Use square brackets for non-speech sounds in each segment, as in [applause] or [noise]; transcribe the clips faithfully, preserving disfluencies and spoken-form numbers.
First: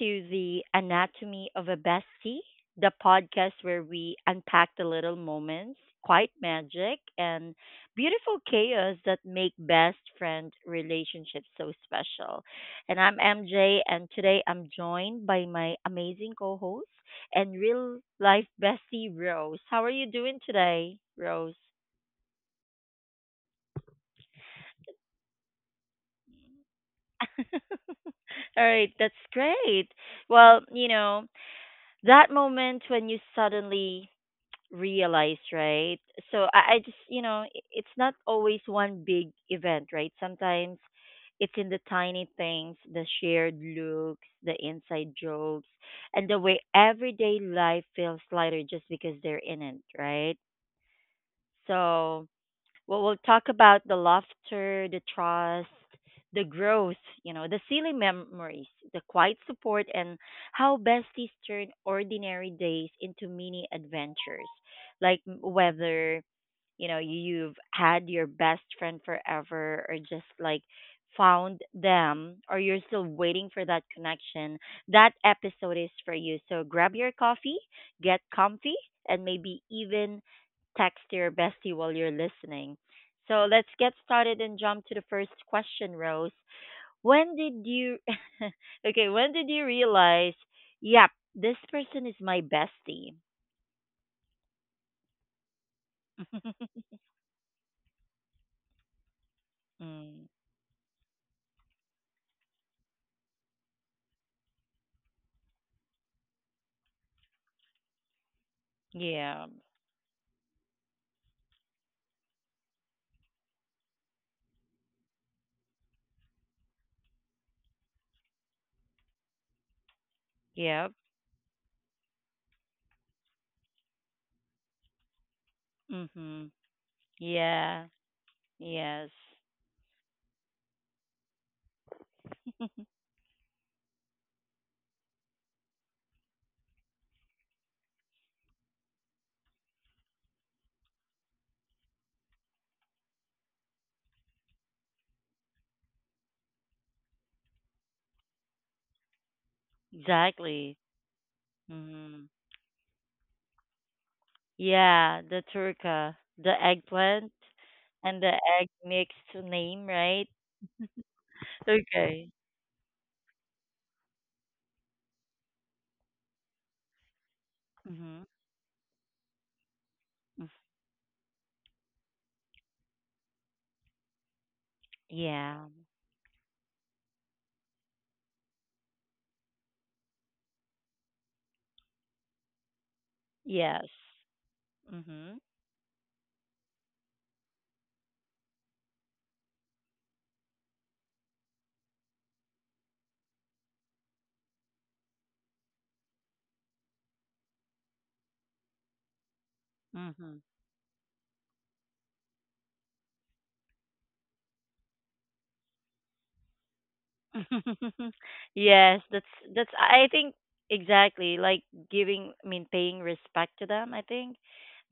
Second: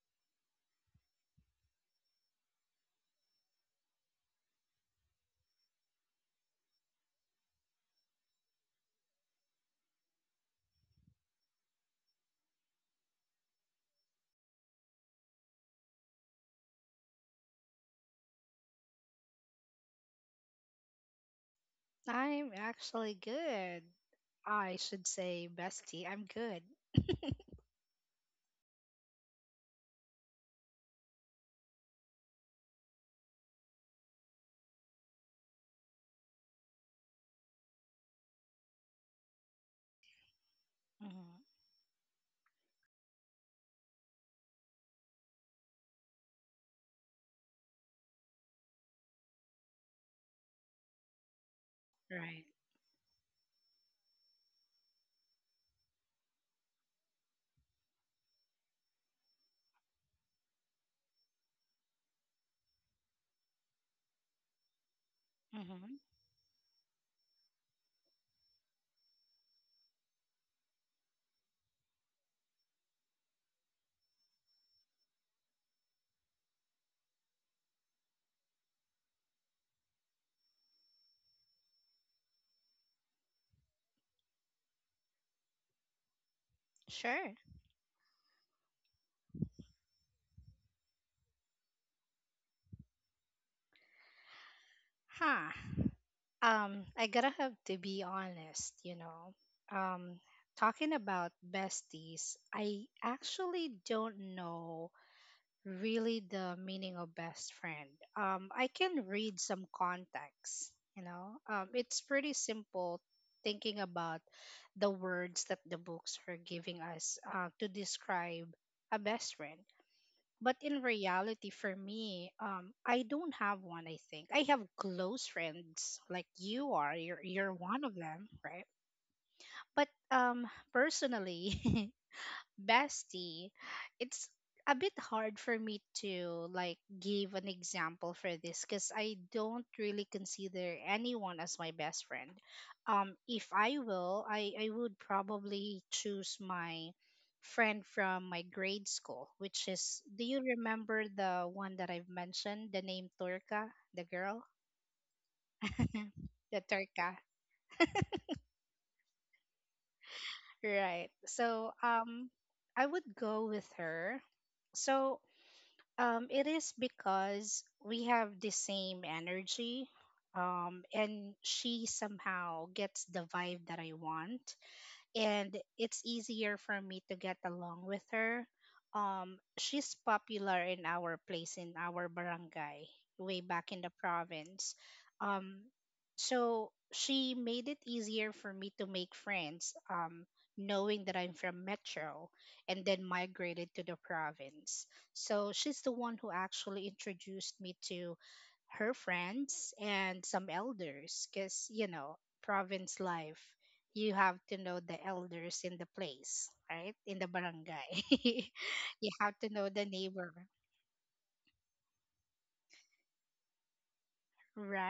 to the Anatomy of a Bestie, the podcast where we unpack the little moments, quiet magic, and beautiful chaos that make best friend relationships so special. And I'm M J, and today I'm joined by my amazing co host and real life bestie, Rose. How are you doing today, Rose? I'm actually good. I should say, bestie, I'm good. [laughs] All right, that's great. Well, you know, that moment when you suddenly realize, right? So I, I just, you know, i- it's not always one big event, right? Sometimes it's Hmm in the tiny things, the shared looks, the inside jokes, and the way everyday life feels lighter just because they're in it, right? So Right. well, we'll talk about the laughter, the trust, the growth, you know, the silly memories, the quiet support, and how besties turn ordinary days into mini adventures. Like m- hmm whether you know you've had your best friend forever or just like found them or you're still waiting for that connection, that episode is for you. So grab your coffee, get comfy, and maybe even text your bestie while you're listening. So let's get started and jump to the first question, Rose. Sure. When did you [laughs] Okay, when did you realize, yep, this person is my bestie? Huh. [laughs] Um, I gotta have to be honest, you know. Um, mm, talking about besties, I actually don't know really the meaning of best friend. Um, I can read yeah. some context, you know. Um, it's pretty simple thinking about the words that the books are giving us uh, to describe a best friend. But in Yep. reality, for me, um, I don't have one. I think I have close friends, like Mhm. you are. You're you're one Yeah. of them, right? Yes. But um, personally, [laughs] [laughs] bestie it's a bit hard for me to like give an example for this because I don't really consider anyone as my best friend. Um if I will, i i would probably choose my friend from my grade school, which is, do you Exactly. remember the one that I've Mhm. mentioned, the name Turka, the girl? Yeah, the turka, [laughs] The the Turka. eggplant, and the egg mixed name, right? Right. So Okay. um I would go with her. So Um, it is because we Mhm. have the same energy, Mm. um, and she somehow gets the vibe that I want, and Yeah. it's easier for me to get along with her. Um, she's popular in our place, in our barangay way back in Yes. the province. Mhm. Um, so she made it easier for me to make friends, um, knowing that I'm from Metro and then migrated to the province. So she's the one who actually introduced me to her friends and Mhm. some elders, because you know, province life, you have to know the elders in the place, right? In the barangay. [laughs] [laughs] Yes, You that's have to know that's the I neighbor. think exactly like giving, I mean, paying respect to them, I think.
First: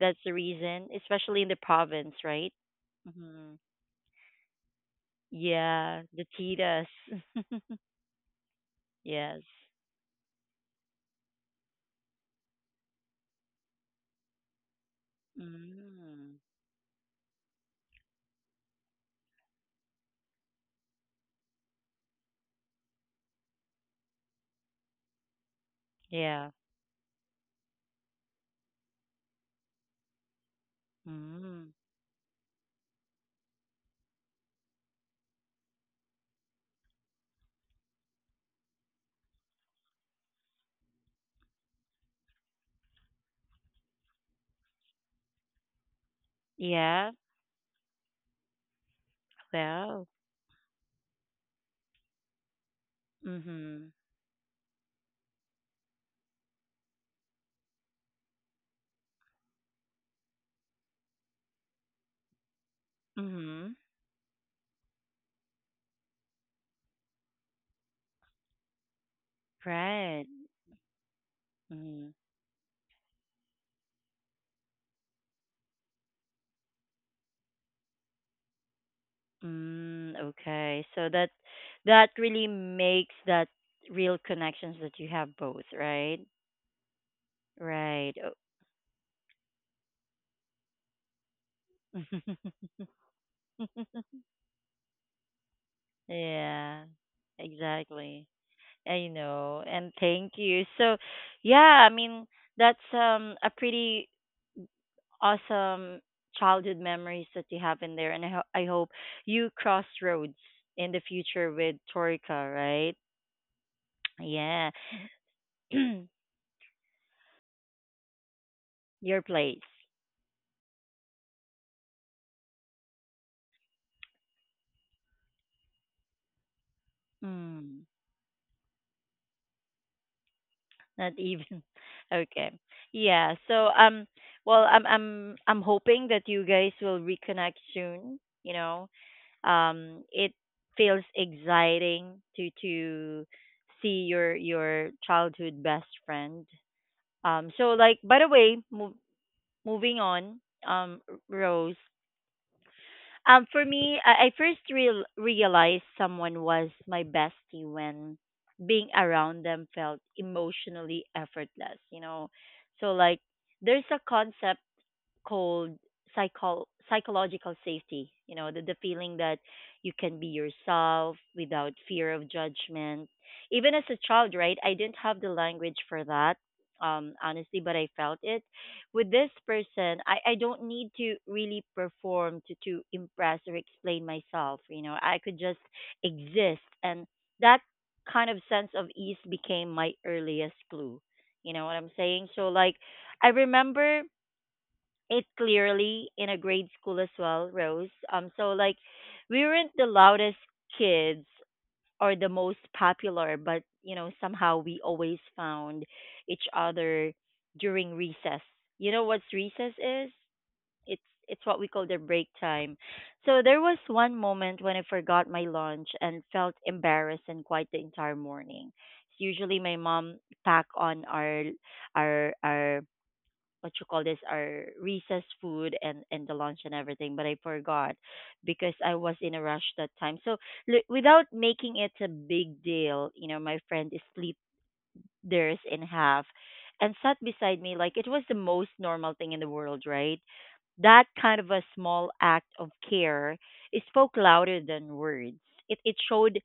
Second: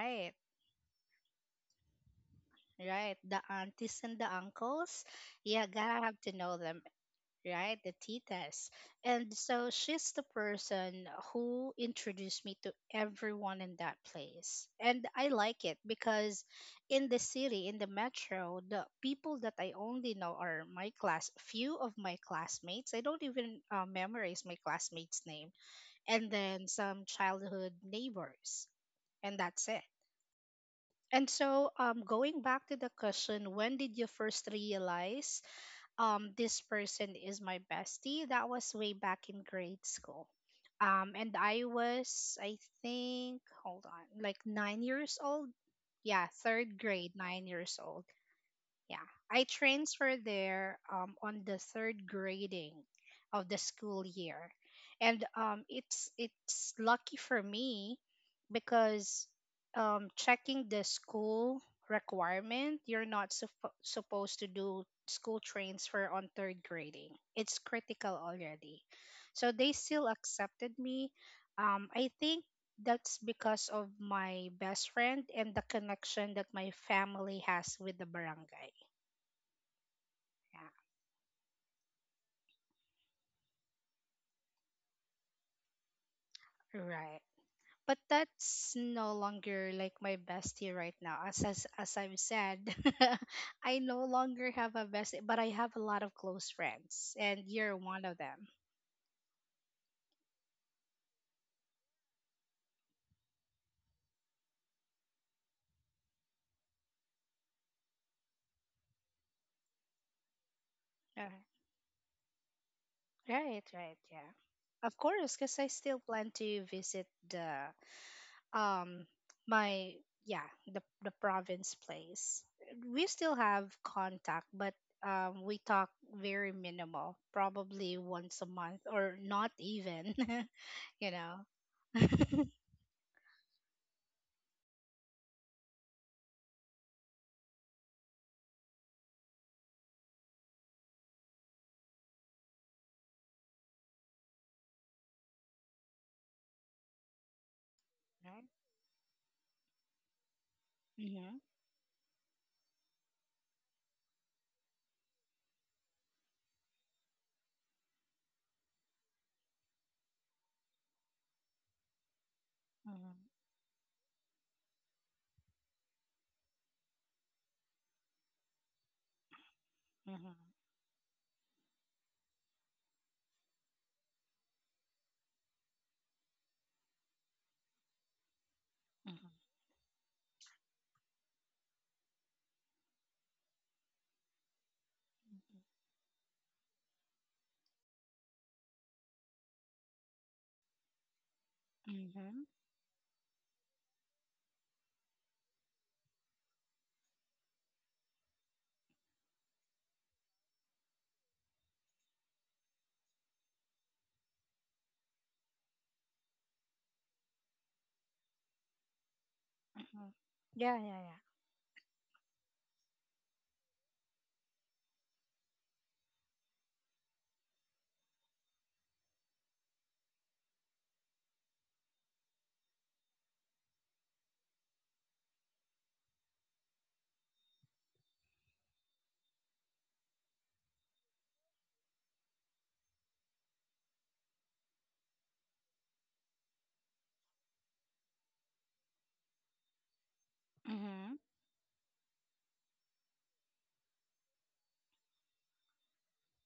That's the reason, especially in the province, right? right. The Mhm. aunties and the uncles. Yeah, Yeah, gotta have the to know them, cheetahs. [laughs] right? The titas. And Yes. so she's the person who introduced me to everyone in that place. And I like it Mm. because in the city, in the metro, the people that I only know are my class, few of my classmates. I don't even uh, memorize my classmates' name. And Yeah. then some childhood neighbors. And that's it. And Mm. so, um, going back to the question, when did you first realize um, this person is my bestie? That was way back in grade school. Um, and I was, I think, hold on, like nine years old. Yeah, third Yeah. grade, nine years old. Yeah, I Wow. transferred there um, on the third grading of the Mhm. school year, and um, it's it's lucky for me because um, checking the school requirement, you're not suppo- Mhm. supposed to do school transfer on third grading. It's critical already, so they still Right. accepted me. Um, I Mhm. think that's because of my best friend and the connection that my family has with the barangay. Mm, Yeah. okay. So that that really makes that real connections that you have both, right? Right. But Right. that's no longer like my bestie right now. As as, as Oh. I've said, [laughs] I no [laughs] longer have a bestie, but I have a lot of close Yeah, friends, and you're one of exactly. them. I know. And thank you. So, yeah, I mean, that's um a pretty awesome childhood memories that you have in there. And I, ho- I hope you cross roads in the Uh, future with Torika, right? Right, right, yeah. Yeah. Of course, because I still [clears throat] plan to visit the um Your place. my yeah the the province place. We still have contact, but um we talk very minimal, Mm, probably once a month or not even. [laughs] You not know? even. [laughs] Okay. Yeah. So um well I'm I'm I'm hoping that you guys will reconnect soon, you know. Um, it feels exciting to to see your your childhood best friend. Um so like by the Right? way, mov Moving on, um, Mhm. Rose. Um, for me, I, I first real realized someone was my bestie when being around them felt emotionally effortless. You know, so Mhm. like there's a concept called psycho- psychological safety. You know, the, the feeling that you can be mhm yourself without fear of judgment. Even as a child, right? I didn't have the language for that, um, honestly, but I felt it. With this person, I, I don't need to really perform to, to impress or explain myself. You know, I could just mhm exist. And that kind of sense of ease became my earliest clue. You know what I'm saying? mhm So, like, I remember it clearly in a grade school as well, Rose. Um, so like we weren't the loudest kids or the most popular, but you know somehow we always found each other during recess. You know what's recess is? mhm yeah yeah It's yeah it's what we call the break time. So there was one moment when I forgot my lunch and felt embarrassed and quite the entire morning. Usually my mom pack on our our our what you call this, our recess food and and the lunch and everything, but I forgot because I was in a rush that time. So li- without making it a big deal, you know, my friend is split theirs in half and sat beside me like it was the most normal thing in the world, right? That mhm kind of a small act of care, it spoke louder than words. It it showed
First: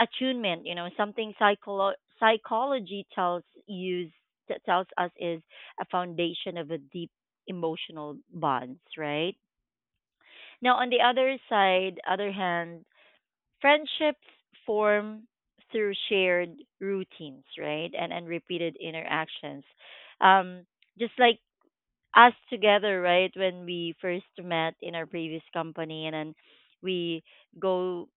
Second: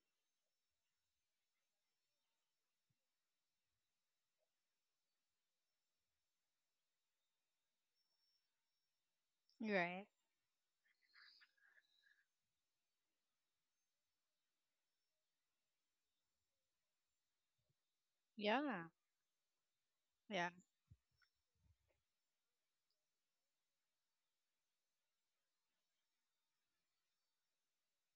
attunement, you know, something psycholo- psychology tells you, t- tells us, is a foundation of a deep emotional bonds, right? right Now on the other side, other hand, friendships form through shared routines, right, and and repeated yeah interactions, yeah um, just like us together, right? When we first met in our previous company, and then we go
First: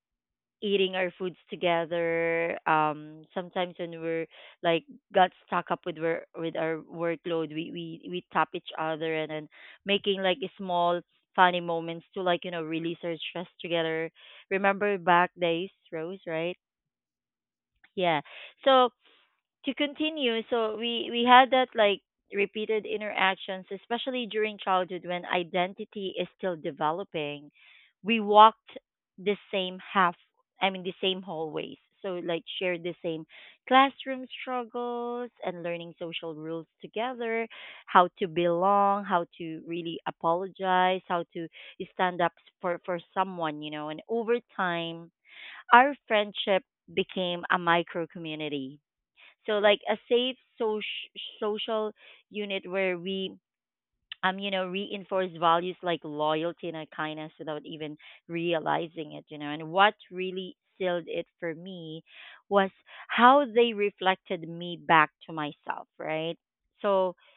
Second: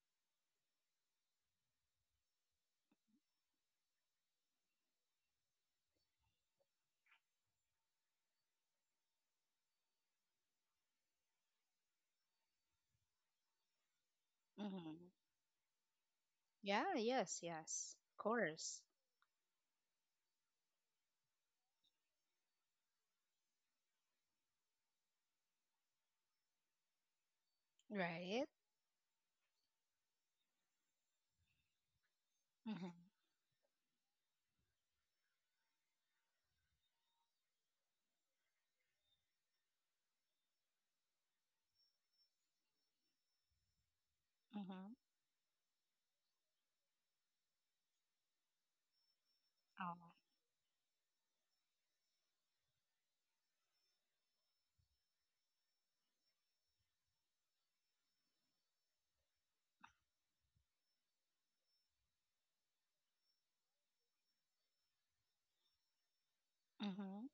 eating our foods together. Um, sometimes when we're like got stuck up with wor- with our workload, we we we tap each other, and then making like small funny moments to like, you know, release our stress together. Remember mhm back days, Rose, right? yeah yes yes of Yeah. course So to continue, so we we had that like repeated interactions, especially during childhood when identity is still developing. We right walked the same half I mean the same hallways, so like shared mhm the same classroom struggles and learning social rules together: how to belong, how to really apologize, how to stand up for for someone, you know. And over mhm time our friendship became a micro community, so like a oh safe, so social unit where we, um, you know, reinforce values like loyalty and uh, kindness without even realizing it, you know. And what really sealed it for me was how they reflected me back to myself, right? So mhm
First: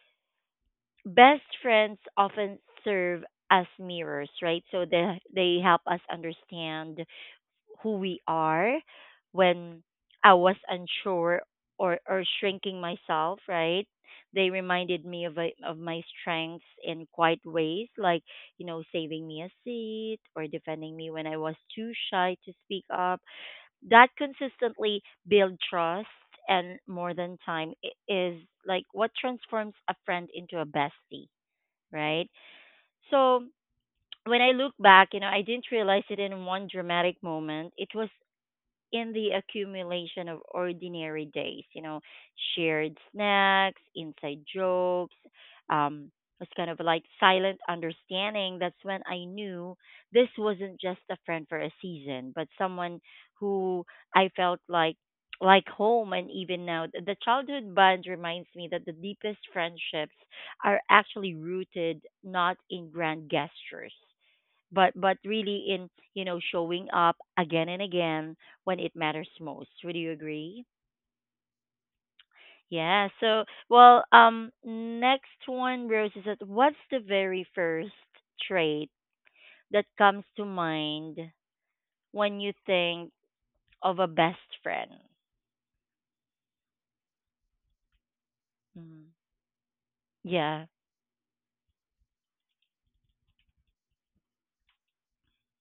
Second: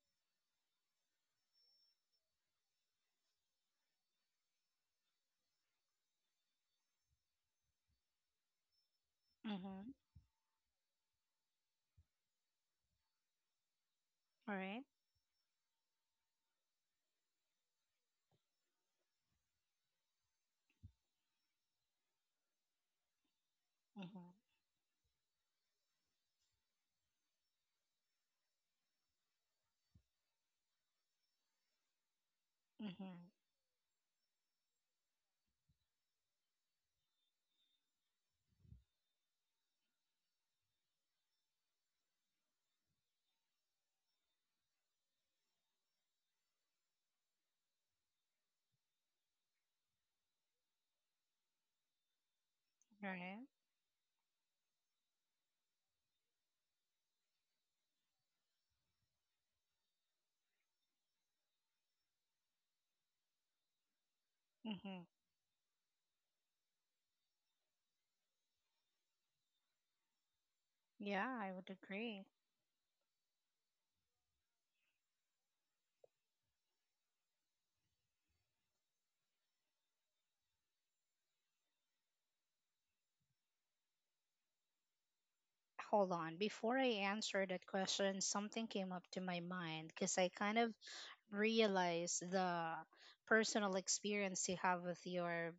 best friends often serve as mirrors, right? So they they help us understand who we are. When mhm I was unsure or or shrinking myself, right? They reminded me of a, of my strengths in quiet ways, like you know, saving me a seat or defending me when I was too shy to speak up. That Mm-hmm. consistently build trust, and more than time, i- is like what transforms a friend into a bestie, right? Mm-hmm. So when I look back, you know, I didn't realize it in one dramatic moment. It was in the accumulation of ordinary days, you know, shared snacks, inside jokes, um, it's kind of like silent understanding. That's when I knew this wasn't just a friend for a season, but someone Right. who I felt like like home. And even now th- the childhood bond reminds me that the deepest friendships are actually rooted not in grand gestures, but Mm-hmm. but really in, you know, showing up again and again when it matters most. Would you agree? Yeah, I would agree. Yeah. So well, um, next one, Rose, is that what's the very first trait that comes to mind when you think of a best friend? Hold on. Before I answer that question, something came up Mm. to my mind because I kind Yeah. of realized the personal experience you have with your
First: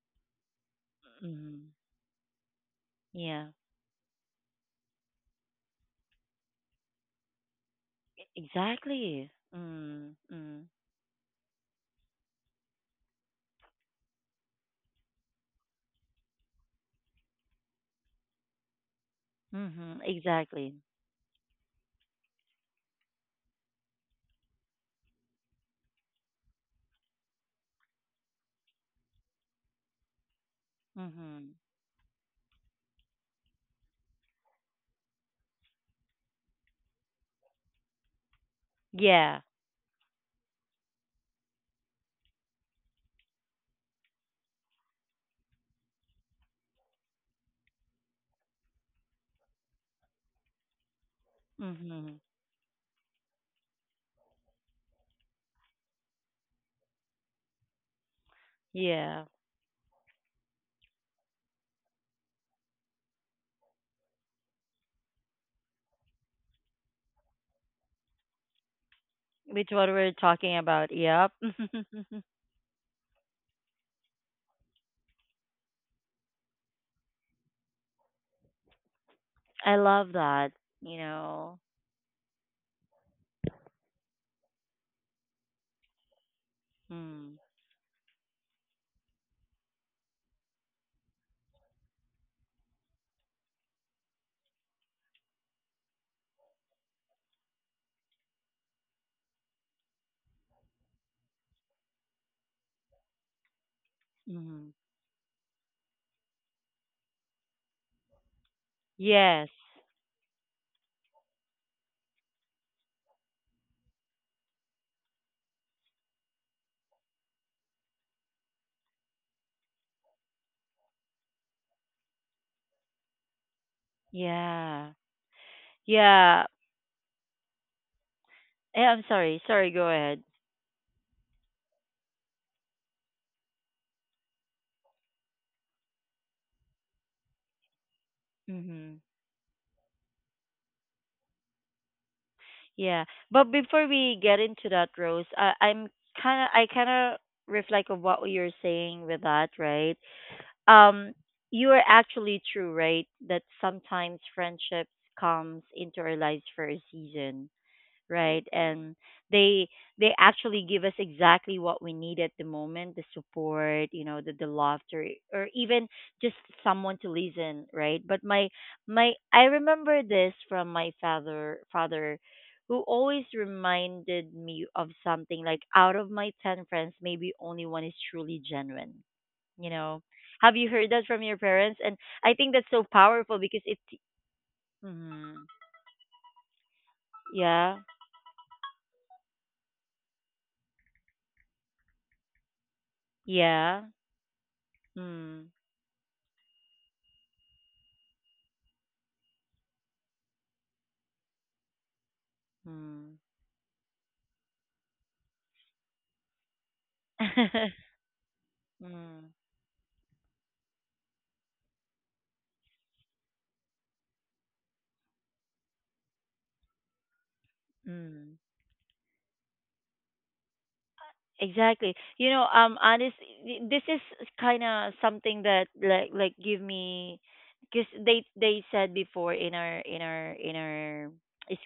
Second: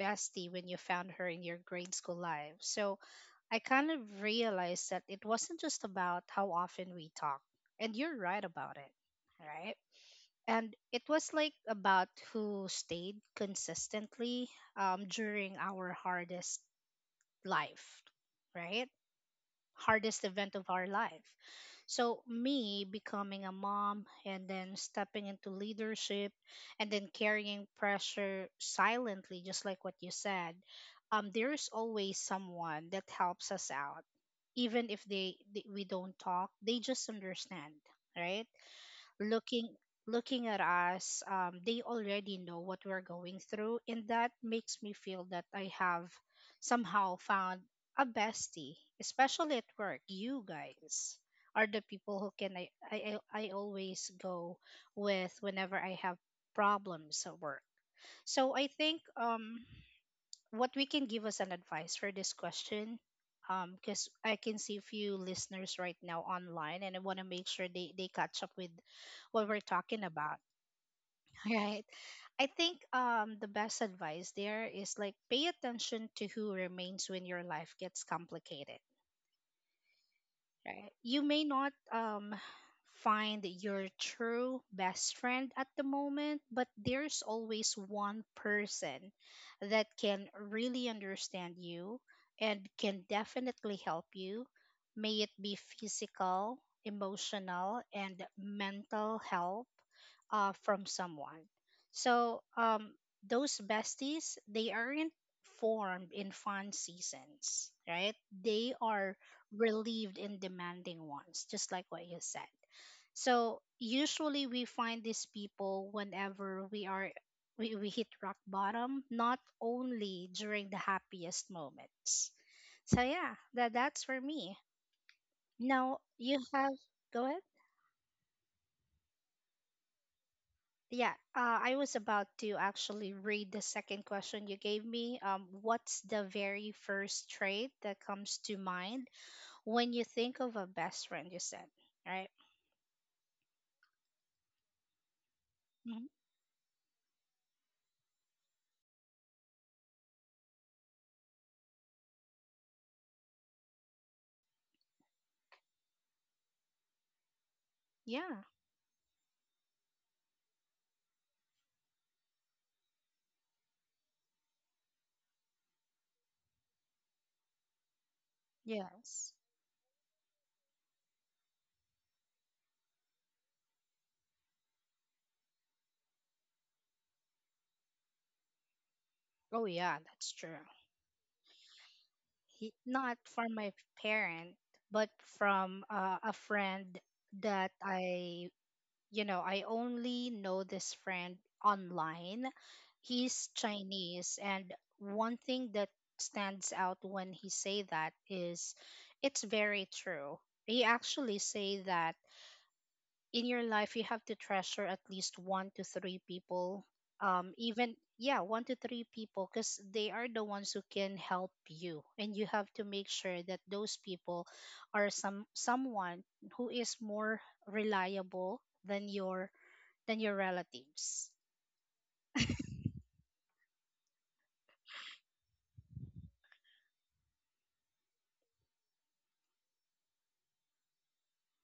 bestie when you found her in your mm. grade school life. So Yeah. I kind of realized that it wasn't just about how often we talk, and you're E- right about it, exactly. right? Mm. Mm. And it was like about who stayed consistently um, during our hardest life, right? Hmm, Hardest event of exactly. our life. So me becoming a mom, and then stepping into leadership, and then carrying pressure silently, just like what you said. Um, hmm. there's always someone that helps us out, even if they, they we don't talk, they just understand, right? Yeah. Looking looking at us, um, they already know what we're going through, and that makes me feel that I have somehow found a bestie, especially at work. You guys are the Hmm. people who can I I, I I always go with whenever I have problems at work. So I think Yeah. um what we can give us an advice for this question. um because I can see few listeners right now online, and I want to make sure they they catch up with what we're Which what talking we're about. talking about. Yep. [laughs] Right. [laughs] I think um the best advice there is, like, pay attention to who remains when your life gets complicated, I love that. right? You You may know. not um, find your true best friend at the moment, but there's Mm. always one person that can really understand you and can definitely help you, may it be physical, emotional, and mental help uh, from someone. So, um, those besties, Mm. they aren't formed in fun seasons, right? They are Yes. relieved and demanding ones, just like what you said. So usually we find these people whenever we are, we, we hit rock bottom, not only during the happiest moments. So yeah, that that's for me. Yeah. Now Yeah. you have, go ahead. Eh, I'm sorry. Sorry. Go ahead. Yeah, uh, I was about to actually read the second question you gave me. Um, what's the very first trait that comes to Hmm. mind when you think of a best friend? You said, right? Yeah. But before we get into that, Rose, I, I'm hmm kind of I kind of reflect on what you're saying with that, right? Um, you are actually true, right? That sometimes friendships comes into our lives for a season, right? Yeah. And they they actually give us exactly what we need at the moment, the support, you know, the, the laughter or even just someone to listen, right? But my my I Yes. remember this from my father father who always reminded me of something like out of my ten friends, maybe only one is truly genuine, you Oh, know. yeah, that's Have you true. heard that from your parents? And I think that's He, so not powerful because from it my parent, but mm, from uh, a friend yeah. that I, you know, I only know this friend online. He's Yeah. Chinese, and one Mm. thing that stands out when he say that is, it's very true. He actually say that Mm. in your life you have to treasure at least one to three people, um even yeah, one to [laughs] three mm, people, because they are the ones who can help you, and you have to make sure that those people are some someone who is more mm. reliable than your than your relatives. Exactly. You know, um, honest, y- this is kind of something that like like give me, because they they said before in our in our in our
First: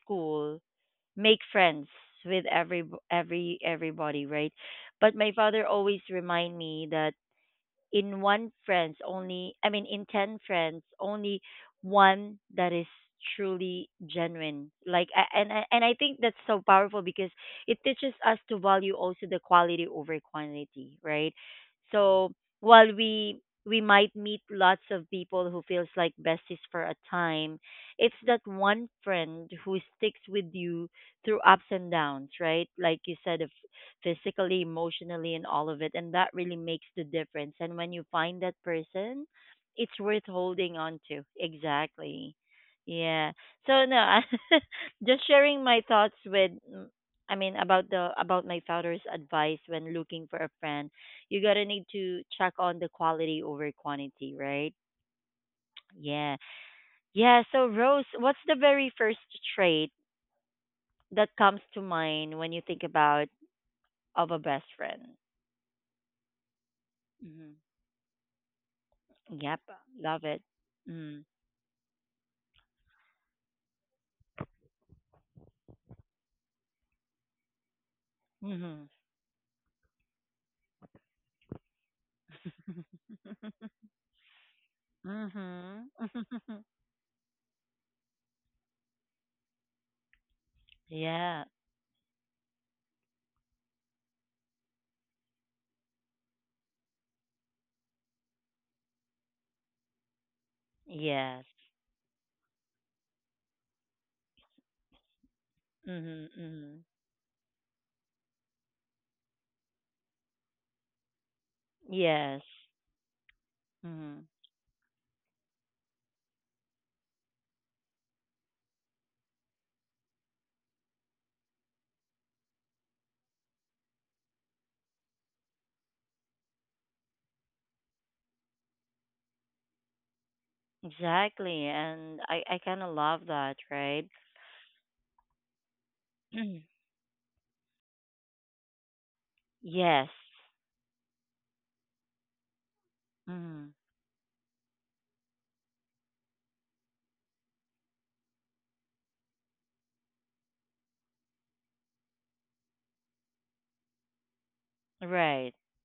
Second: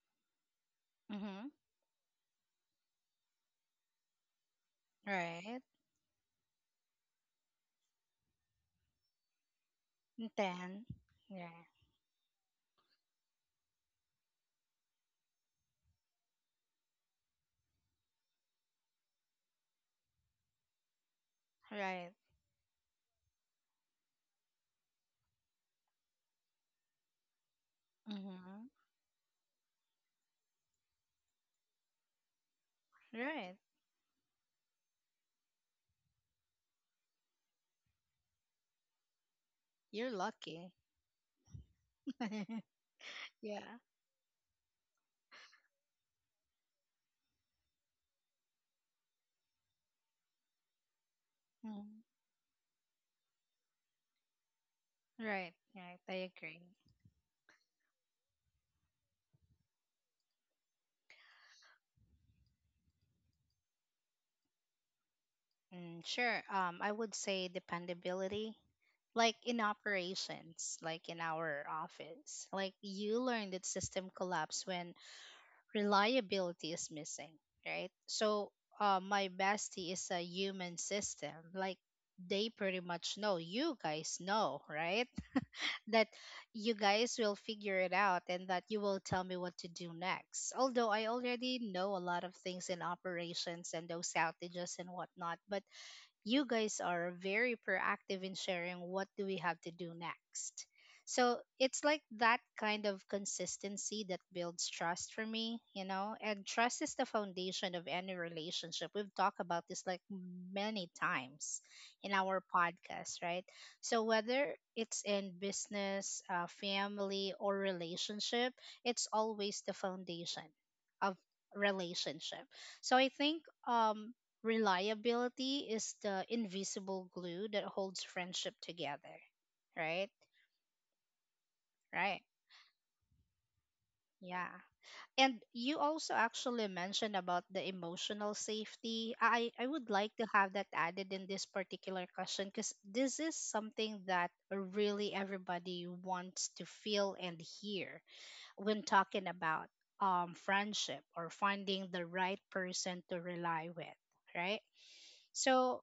school, make Mm-hmm. friends with every every everybody, right? But my Right. father always remind me that in one friends only I mean in And ten friends then only yeah. one that is truly genuine, like, a- and I- and I think that's so powerful because it teaches us to value also the quality over quantity, right? Right. So while we we might meet lots of people who feels like besties for a time, it's that Mm-hmm. one friend who sticks with you through ups and downs, right? Like you said, Right. physically, emotionally, and all of it. And that really makes the difference. And when you find that person, it's You're worth lucky. holding on to. Exactly. [laughs] Yeah. Yeah. So no, [laughs] I, just sharing my thoughts with, mm, I mean, about the about my father's advice when looking for a friend, you gotta need Mhm. to check on the quality over quantity, right? Right, right, I Yeah. agree. Yeah. So Rose, what's the very first trait that comes to mind when you think about of a best friend? Mm, sure. Um, I would say Mm-hmm. dependability, like in Yep, love it. operations, like in Mm. our office. Like you learn that system collapse when reliability is missing, right? So, Mhm. uh, my bestie is a human system. Like they pretty much know, [laughs] you guys know, right? [laughs] Mhm. That [laughs] you guys will figure it out and that you will tell me what to do next. Although I Yeah. already know a lot of things in operations and those outages and whatnot, but you guys are very proactive in sharing what do we have to do next. So Yes. it's like that kind of consistency that builds trust for me, you know, Mhm. and Mhm. trust is the foundation of any relationship. We've talked about this like many times in Yes. our podcast, right? So Mhm. whether it's in business, uh, family, or relationship, it's always the foundation of relationship. So I think um reliability is the invisible glue that holds friendship together, right? Exactly, and Right. I I kind of love that, right? Yeah. And you also actually [clears throat] mentioned about the emotional safety. I, I would Yes. like to have that added in this particular question, because this is Mhm. something that really everybody wants to feel and hear when talking about um, friendship or finding the right person to rely with, right? Right. So,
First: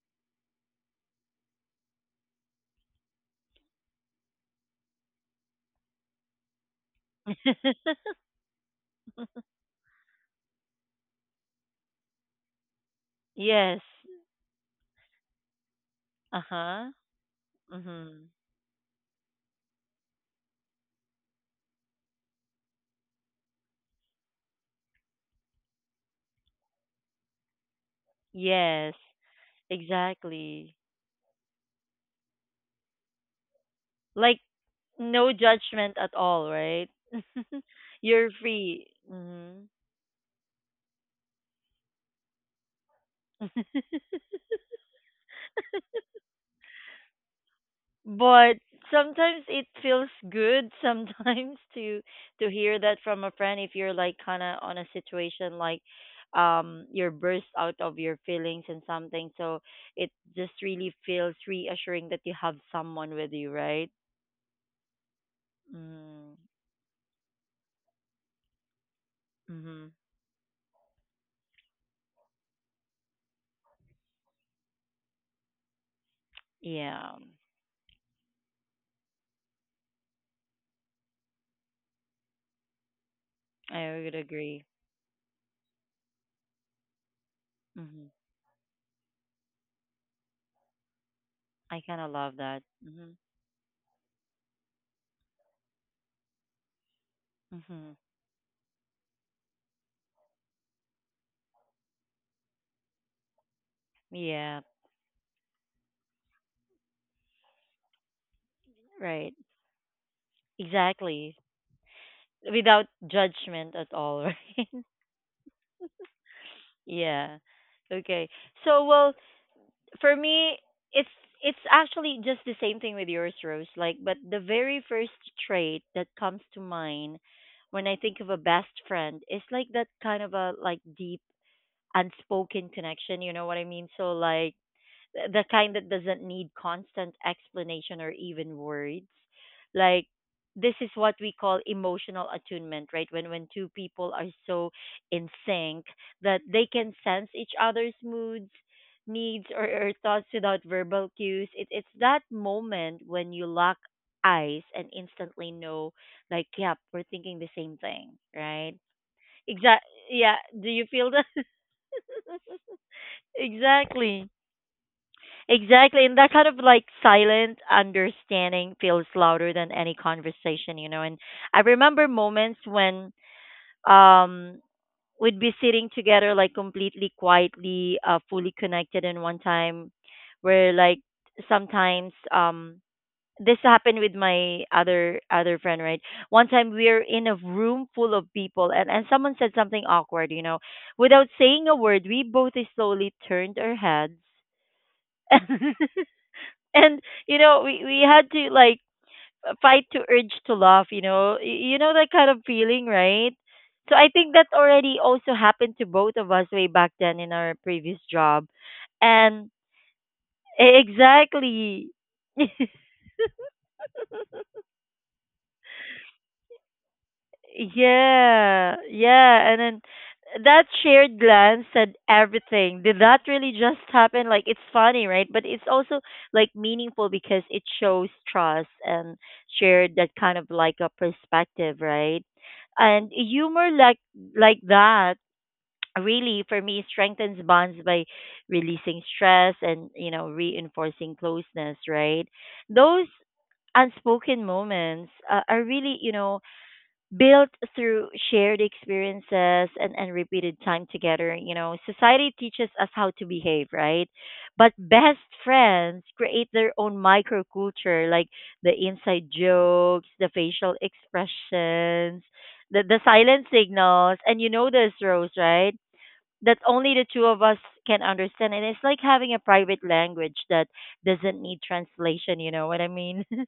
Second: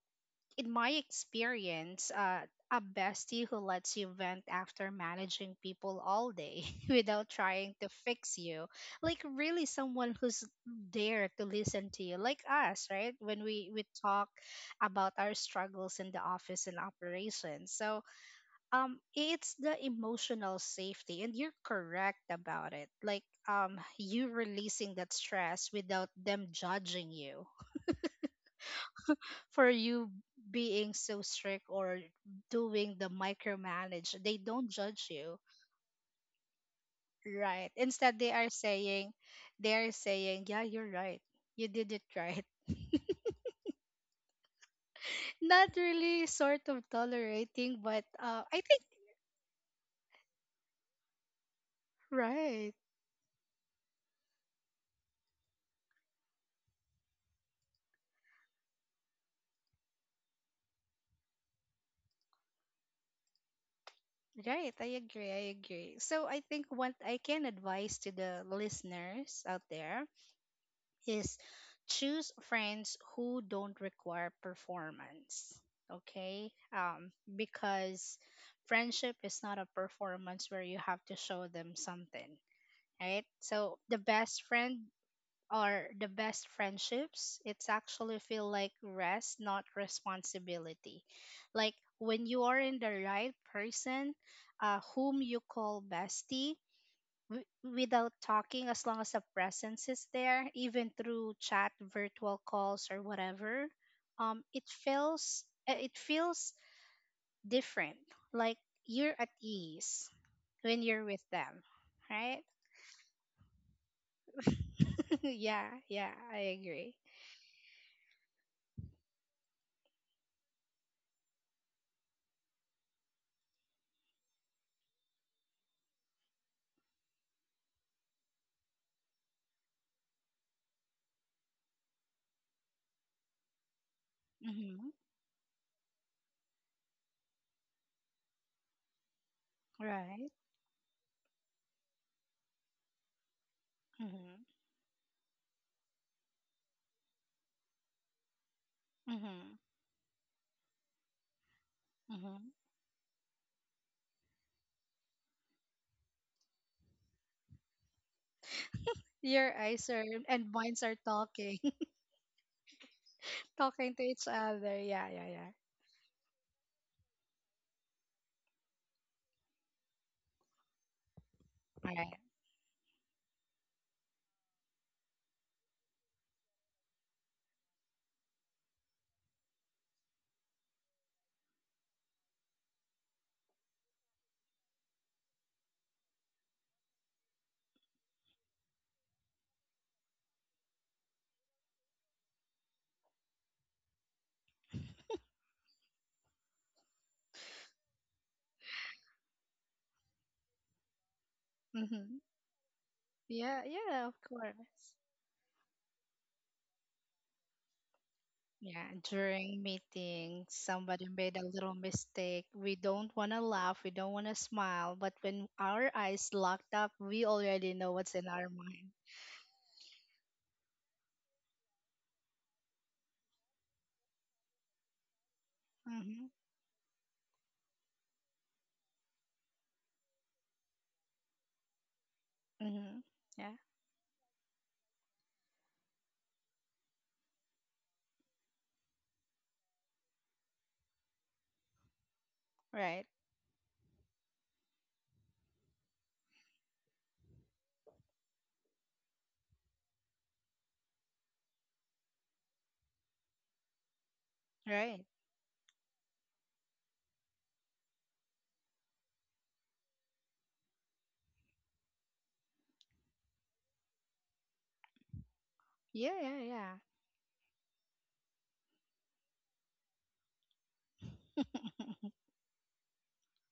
in my experience, uh, a bestie who lets you vent after managing people all day [laughs] without trying to [laughs] fix you, like really someone who's there to listen to you, like us, right? When we Yes. we talk about our struggles in the Uh office and huh. operations, so Mhm. um, it's the emotional safety, and you're correct about it, like um, you releasing that stress without them judging you Yes. for you Exactly. being so strict or doing the micromanage. They Like don't judge no you, judgment at all, right? [laughs] right? Instead, they You're are free. saying, Hmm. they are saying, yeah, you're right. You did it right. [laughs] [laughs] Not really sort of tolerating, but uh, I But think sometimes it feels good sometimes [laughs] to to right. hear that from a friend if you're like kind of on a situation like um you're burst out of your feelings and something, so it just really feels reassuring that you have someone with you, right? Right, I agree. I agree. So Mm. I think what I can advise to the listeners out Mhm. there is choose friends who don't require performance. Okay? Um, yeah, because friendship is not a performance where you have to show them something, right? So I the would best agree. friend or the best friendships, it's Mhm. actually feel like rest, not responsibility. Like I kind of when love you are that. in the Mhm. right person, uh, whom you call bestie, w- Hmm. without talking, as long as the presence is there, even through chat, virtual calls, or whatever, um it Yeah, feels uh, it feels different, like you're at right. ease when you're with Exactly. them, right? Without judgment at all, [laughs] right? [laughs] Yeah, yeah, I agree. Yeah. Okay. So, well, for me, it's it's actually just the same thing with yours, Rose. Like, but the very first trait that comes to mind when I think of a best friend is like that kind of a like deep unspoken connection, you know what I mean? So like Mm-hmm. the kind that doesn't need constant explanation or even words like Right. this is what we call emotional attunement, right? When when two people are Mm-hmm. so in sync that they can sense each other's moods, needs Mm-hmm. or, or thoughts without verbal cues. It, it's that Mm-hmm. moment when you lock eyes and instantly know, like, yep, we're thinking the same thing, right? Your Exact, eyes are yeah, and do minds you are feel that? talking. [laughs] [laughs] Talking to each Exactly. other. Yeah, yeah, yeah. Exactly. And that kind of like silent understanding feels louder than any conversation, you know. And I remember Right. moments when um we'd be sitting together like completely quietly, uh fully connected. And one time where like sometimes um this happened with my other other friend, right? One time we were in a room full of people, and, and someone said something awkward, you know. Without saying a word, we both slowly turned our heads [laughs] and, you know, we we had to like fight to urge to laugh, you know. Y- you know that Mm-hmm. kind of feeling, right? Yeah, So yeah, I of think that course. already also happened to both of us way back then in our previous job. Yeah, And during meetings, e- somebody made a little exactly. mistake. [laughs] We don't want to laugh, we don't want to smile, but when our eyes locked up, we already know what's in our Yeah, mind. yeah, and then that shared glance said everything. Did that really just happen? Like it's funny, right? But it's also Mhm. like meaningful because it shows trust and shared that kind of like a perspective, right? Mhm. And Yeah. humor like like that really for me strengthens bonds by releasing stress and, you know, reinforcing closeness, right? Right. Those unspoken moments uh, are really, you know, built through shared experiences and, and repeated time together. You know, society teaches us how to behave, right? But Right. best friends create their own microculture, like the inside jokes, the facial expressions, the, the silent signals. And you know this, Rose, right? Yeah, yeah, That yeah. only the two of us can understand. And it's like having a private language that doesn't need [laughs] translation, you know what I mean? [laughs]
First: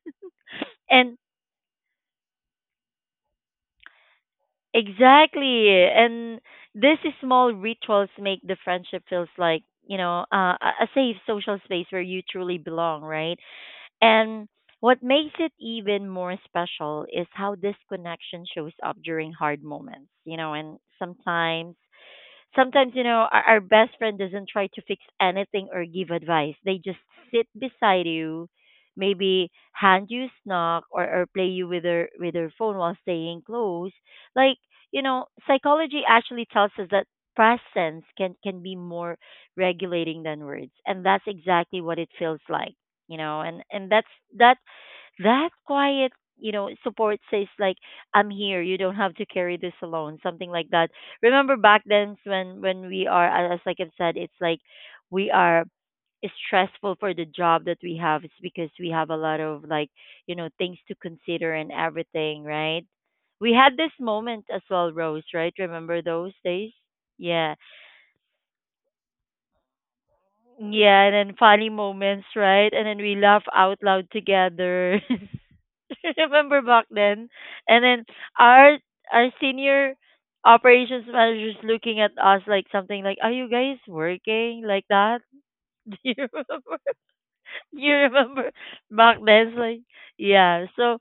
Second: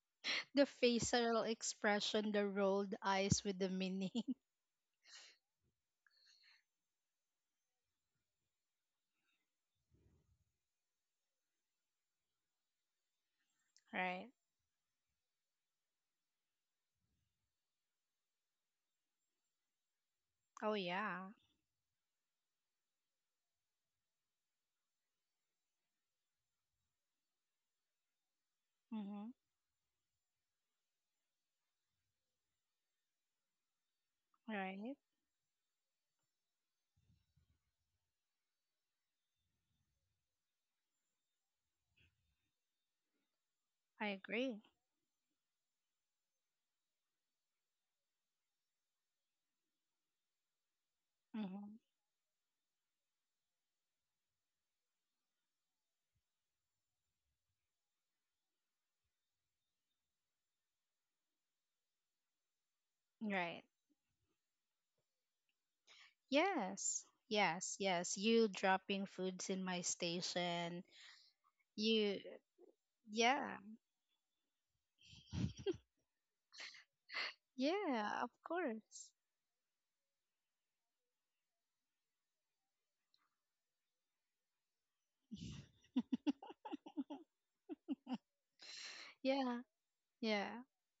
The And facial expression, the rolled eyes with the meaning. [laughs] exactly. And these small rituals make the friendship feels like, you know, uh, a a safe social space where you truly belong, right? Right. And what makes it even more special is how this connection shows up during hard moments, you know. Oh And yeah. sometimes sometimes, you know, our, our best friend doesn't try to fix anything or give advice. They just sit beside you, Mhm. maybe hand you snack or, or play you with their with their phone while staying close. Like, Right. you know, psychology actually tells us that presence can can be more regulating than words. And that's exactly what it feels like. You know. And, and that's I that agree. that quiet, you know, support says like, I'm here, you don't have to carry this alone, something like that. Remember Mhm. back then when when we are, as like I've said, it's like we are stressful for the job that we have. It's because we have a lot of like, you know, things to consider and everything, right? We Right. had this moment as well, Rose, right? Remember those days? Yes. Yeah, Yes, yes. You dropping foods in my station. yeah, and then funny You, moments, right? And then we laugh yeah, out loud together. [laughs] [laughs] Remember back then? And then yeah, of our course. our senior operations manager is looking at us like something like, "Are you guys working like that?" [laughs] Do you remember? [laughs] [laughs] You remember back then? It's Yeah, like, yeah, yeah. So,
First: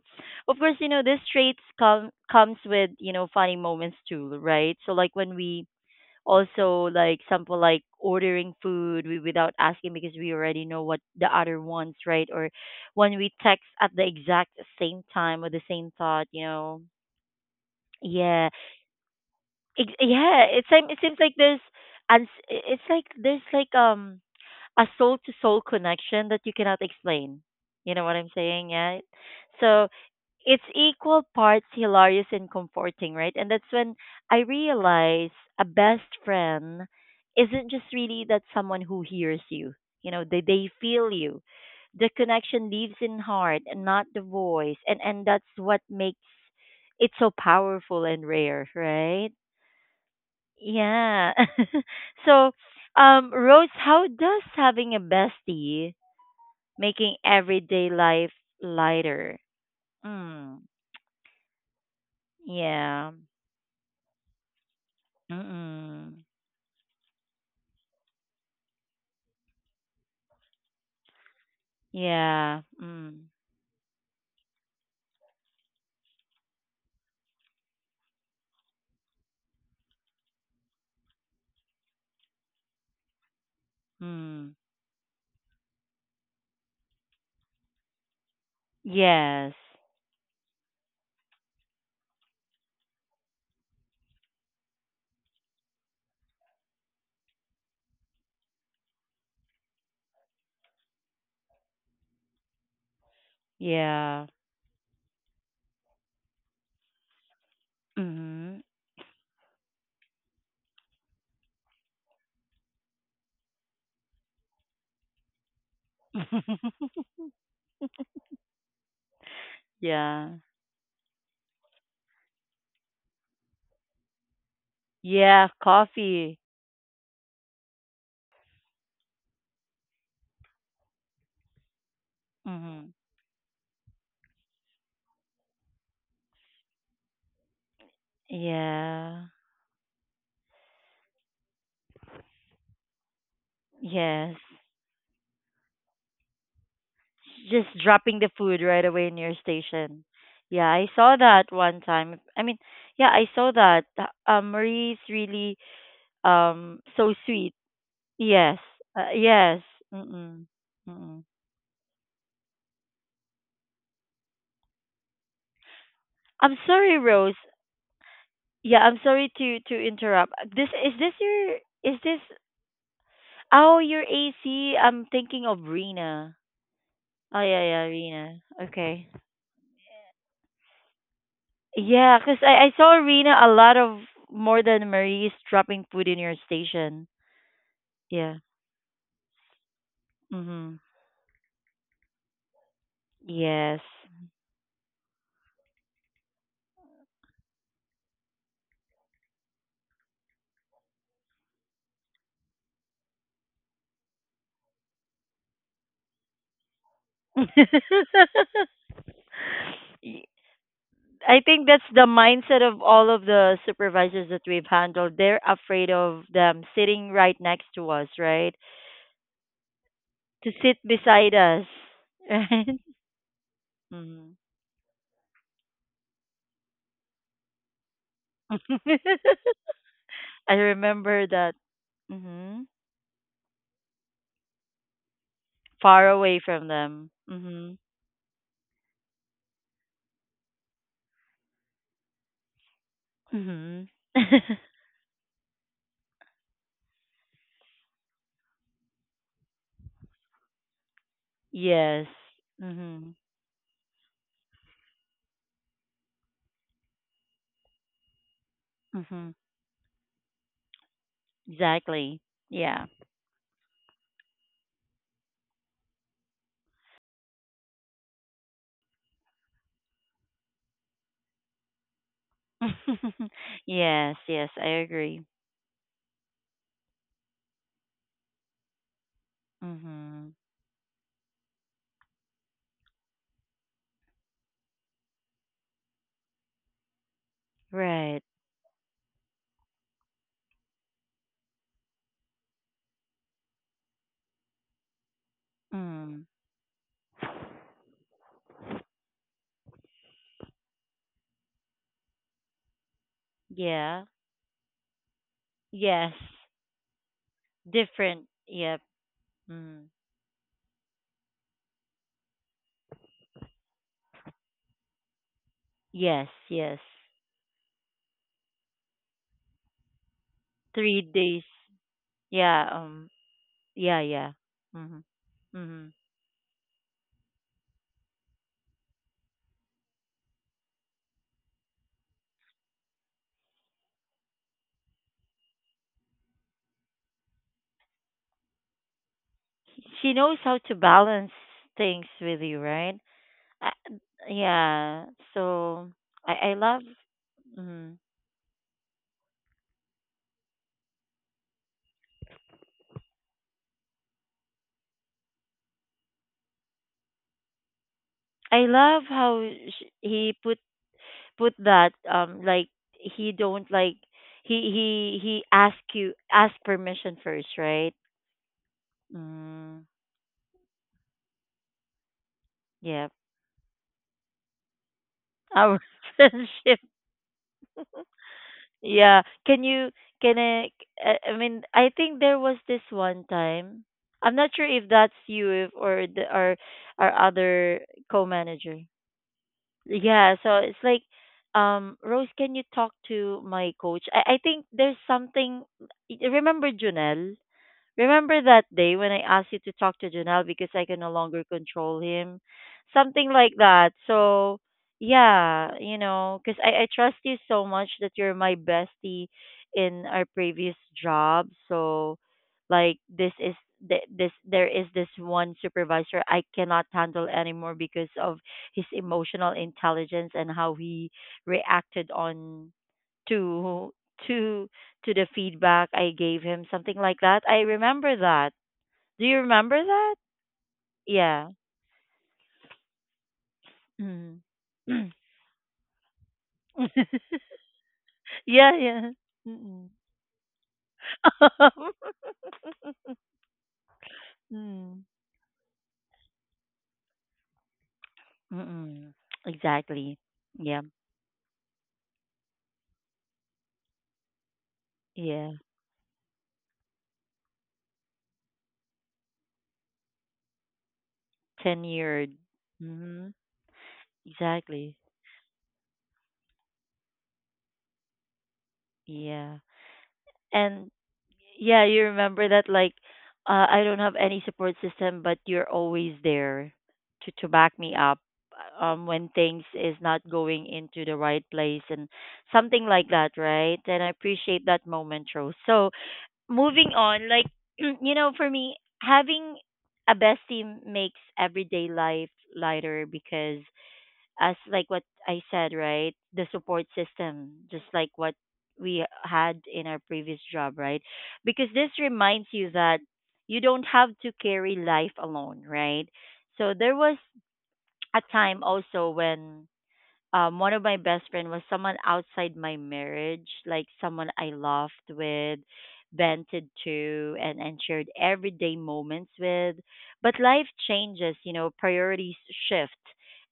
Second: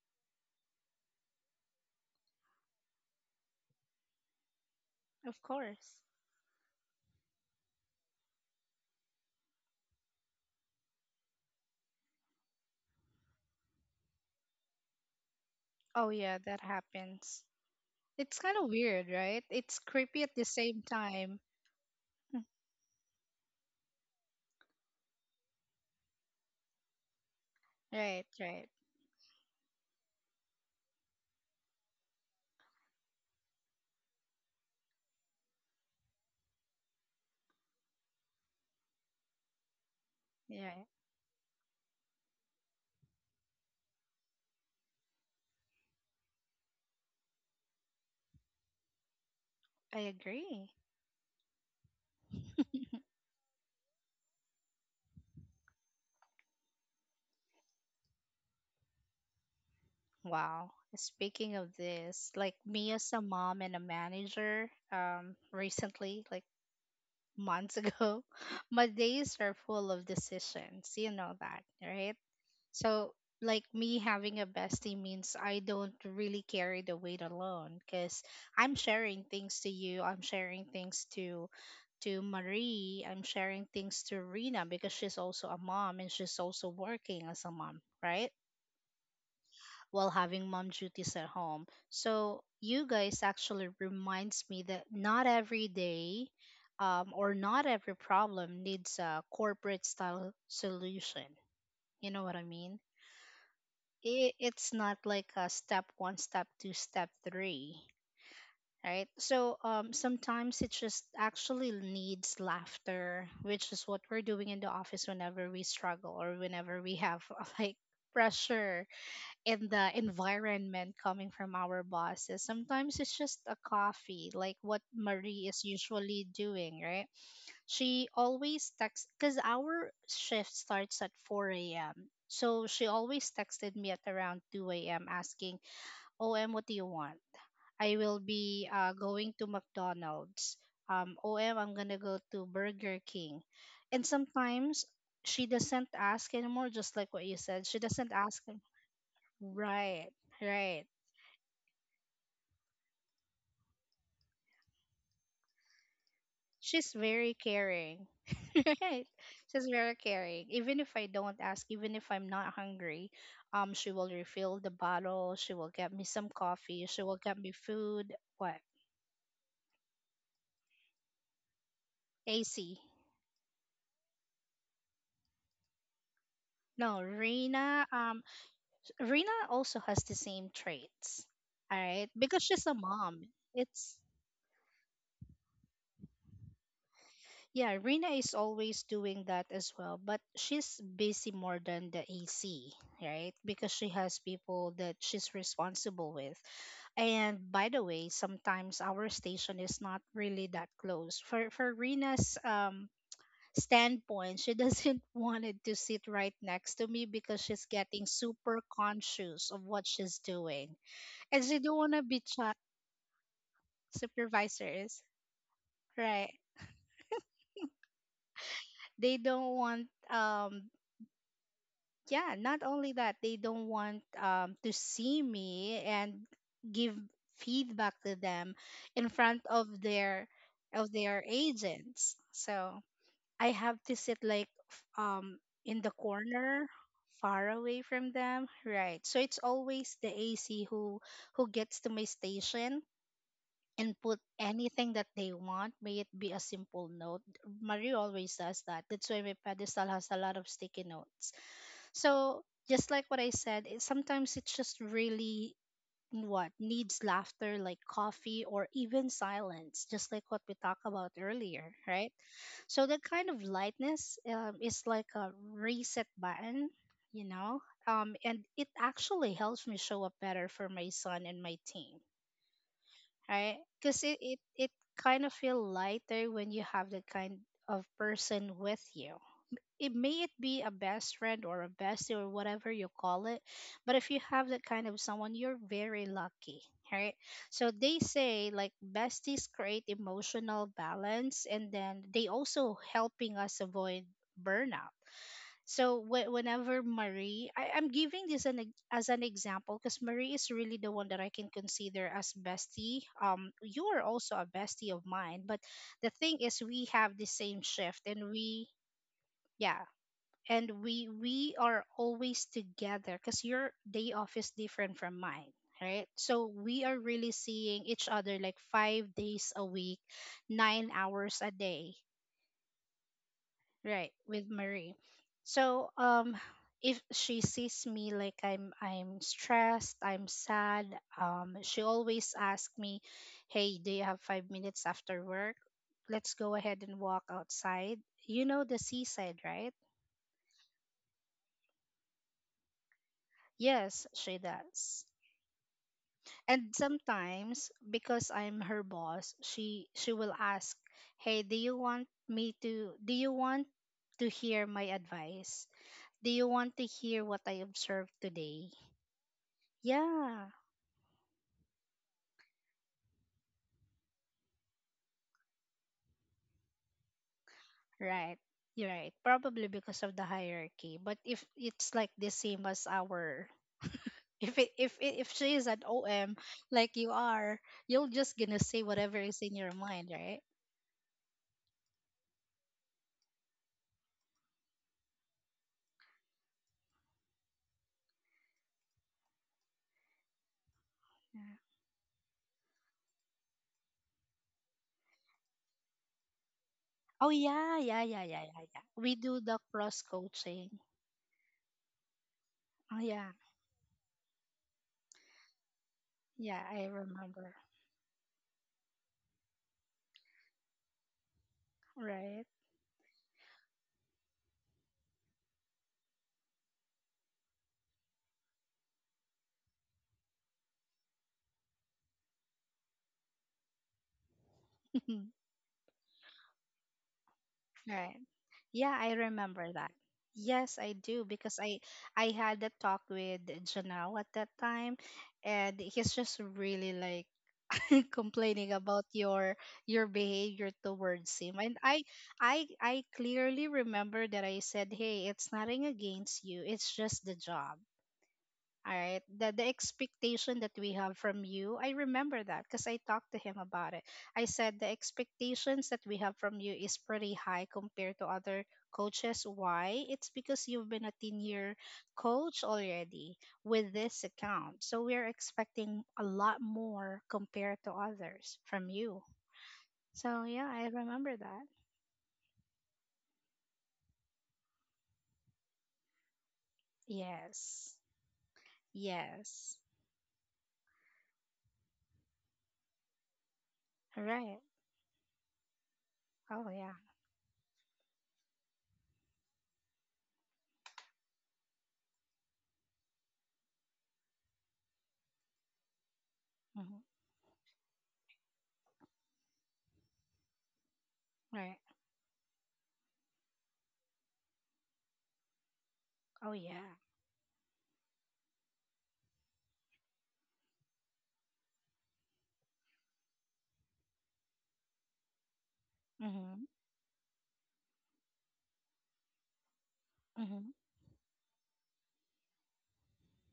of course, you know, this traits come comes with, you know, funny moments too, right? So, like, when of we course. also like example like ordering food wi- without asking because we already know what the other wants, right? Or when we text at the exact same time with the same Oh, thought, yeah, you that know. happens. It's Yeah. kind of weird, right? It's Ex- creepy at the Yeah, it, same seems it seems like time. there's and [laughs] it's like there's like um a soul to soul connection that you cannot explain. You know what Right, I'm right. saying? Yeah. So it's equal parts hilarious and comforting, right? And that's when I realize a best friend isn't just really that someone who hears you. You know, they they Yeah, feel you. The connection lives in heart and not the voice. And and that's what makes it so powerful and rare, right? I agree. Yeah. [laughs] So, [laughs] um, Rose, how does having a bestie making everyday life lighter? Mm. Wow. Speaking of this, like me as Yeah. a mom and a manager, um, Mm-mm. recently, like months ago, [laughs] my days are full of decisions. You know that, right? Yeah. So, Mm. like me having a bestie means I don't really carry the weight alone because I'm sharing things to you. I'm sharing things to to Marie. I'm sharing things to Mm. Rena because she's also a mom and she's also working as a mom, right? Yes. While having mom duties at home. So you guys actually reminds me that not every day um, or not every problem needs a corporate style solution. You know what I mean? Yeah. I- it's not like a step one, step two, step three, Mm-hmm. right? So um, sometimes it just actually needs laughter, which is what we're doing in the office whenever we struggle or whenever [laughs] we have [laughs] like pressure in the Yeah. environment coming from our bosses. Sometimes it's just a coffee, like what Marie Yeah. is usually Coffee. doing, right? She always texts because our shift starts at four a m. So she Mm-hmm. always texted me at around two a m asking, O M, what do you want? I will be uh, Yeah. going to McDonald's. Um, O M, I'm going to go to Burger King. And Yes. sometimes she doesn't ask anymore, just like what you said. Just She doesn't dropping the ask. an- food right away in your station. Right, Yeah, right. I saw that one time. I mean, yeah, I saw that. Uh, Um, Marie's really um She's so very sweet. caring, Yes, [laughs] right, uh, yes. she's very caring Mm-mm. even if I Mm-mm. don't ask, even if I'm not hungry. Um she will refill the bottle, she will get me some I'm coffee, sorry, she will Rose. get me food. What? Yeah, I'm sorry to to interrupt. This is this your is this? AC? Oh, your A am thinking of Rena. No, Oh yeah, yeah, Rena. um Rena. Okay. Rena also has the same traits, all right, Yeah, 'cause because I, she's I a saw mom. Rena a lot It's of more than Marie's dropping food in your station. Yeah, Rina is Yeah. always doing that as well, but she's Mhm. busy more than the A C, right? Because Yes. she has people that she's responsible with. And by the way, sometimes our station is not really that close. For for Rina's um standpoint, she doesn't [laughs] want it to sit right next to me because she's getting super [laughs] conscious of what she's Y- doing. I And she think don't that's want to the be chat mindset of all of the supervisors that we've supervisors, handled. They're afraid of right? them sitting right next to us, right? They don't want, To um sit beside us, [laughs] yeah, not right? only that, they don't want, Mhm. um, to see me and give feedback to them in front of [laughs] their I of their remember that. agents, Mhm. so I have to sit like f- um in the Far away corner, from them. far Mhm. away from them, right? So it's always the AC who who gets to my station Mhm. and put [laughs] anything that they want, may it be a simple note. Marie always does that, that's why my pedestal has a lot of sticky notes. Yes. So just like Mhm. what I said, it, sometimes it's just really what needs laughter, like coffee or even Mhm. silence, just like what we talked about earlier, right? Exactly. Yeah. So that kind of lightness, um, is like a reset button, you know, um, and it actually helps me show up better for my son and my team, [laughs] right? Because Yes, it, it yes, it I agree. kind of feel lighter when you have that kind of person with you. It may it Mhm. be a best friend or a bestie or whatever you call it, but if you have that kind of someone, you're very lucky, right? So they Right. say like besties create emotional balance and then they also helping us avoid burnout. So Mm. whe- whenever Marie, I, I'm giving this an, ex- as an example because Marie is really the one that I can consider as bestie. Um you are Yeah. also a bestie of mine, but the Yes. thing is we have the same shift Different. and we Yep. yeah Mm. and we we are always together because your day off is different from mine, right? Yes, So yes. we are really seeing each other like five days a week, nine three hours days. a day, Yeah, um yeah, right, yeah. with Mhm. Marie. Mhm. So um if she sees me like i'm i'm stressed, I'm sad, um she always asks me, "Hey, do you have five minutes after work? Let's go ahead and walk outside. You know, the seaside, right?" She knows how to balance things with you, right? I, Yes, she yeah. does. So I I And love. sometimes, Mhm. because I'm her boss, she she will ask, "Hey, do you want me to do you want to hear my advice? Do you want to hear what I observed I today?" love how sh he Yeah, put put that um like he don't like he he he ask you ask permission first, right? right. You're right. Probably Mm, because of the hierarchy. But if it's like the same as yeah, our [laughs] if it, if it, if she is our an O M [laughs] friendship. like you are, you will just gonna say whatever Yeah, is in can your you mind, can right? i i I mean, I think there was this one time. I'm not sure if that's you if, or the or our other co-manager. Yeah, so it's like Yeah. um Rose, can you talk to my coach? i, I think there's something. Y- remember Oh Junel? yeah, yeah, yeah, Remember yeah, that yeah, yeah. day when We I do asked you the to talk cross to Janelle because coaching. I can no longer control him? Oh Something yeah, like that. So, yeah, you know, because yeah, I, I I trust you remember. so much that you're my bestie in our previous job. So, Right, like, this is. th- This there is this one supervisor I cannot handle anymore because of his emotional intelligence and how he reacted on to to to the [laughs] feedback I gave him, something like that. I remember right. that. Yeah, I Do you remember remember that. that? Yes, I do Yeah. because I I had a talk with Janelle at Mm. that time, Mm. and he's just really like [clears throat] [laughs] [laughs] Yeah, complaining about yeah. your Mm-mm. your behavior towards him. And I [laughs] I I clearly remember that I said, Mm. "Hey, it's nothing against you. It's just the job." All Mm-mm. right. The the Exactly. expectation that Yeah. we have from you, I remember that because I talked to him about it. I said the Yeah. expectations that we have from you is pretty high compared to other coaches. Why? It's because you've been a ten year Tenured. coach Mm-hmm. already with this account. Exactly. So we're expecting a lot more compared to others from you. Yeah. So yeah, I And remember that. yeah, you remember that like, uh, I don't have any support system, but you're always there to to back me Yes. up, uh, um when things Yes. is not going into the right place and something like that, right? And I Right. appreciate that moment, Rose. So Oh moving yeah. on, like, [clears throat] you know, for me, having a best team makes everyday life lighter because as like what I said, right? The support Hmm. system, just like what we had in our previous job, right? Because Right. this reminds you that you don't have to carry life alone, right? Oh So yeah. there was a time also when um, one of my best friend was someone outside my marriage, like someone I laughed with, Mm-hmm. vented to, and and shared everyday moments with. But life Mm-hmm. changes, you know, priorities shift,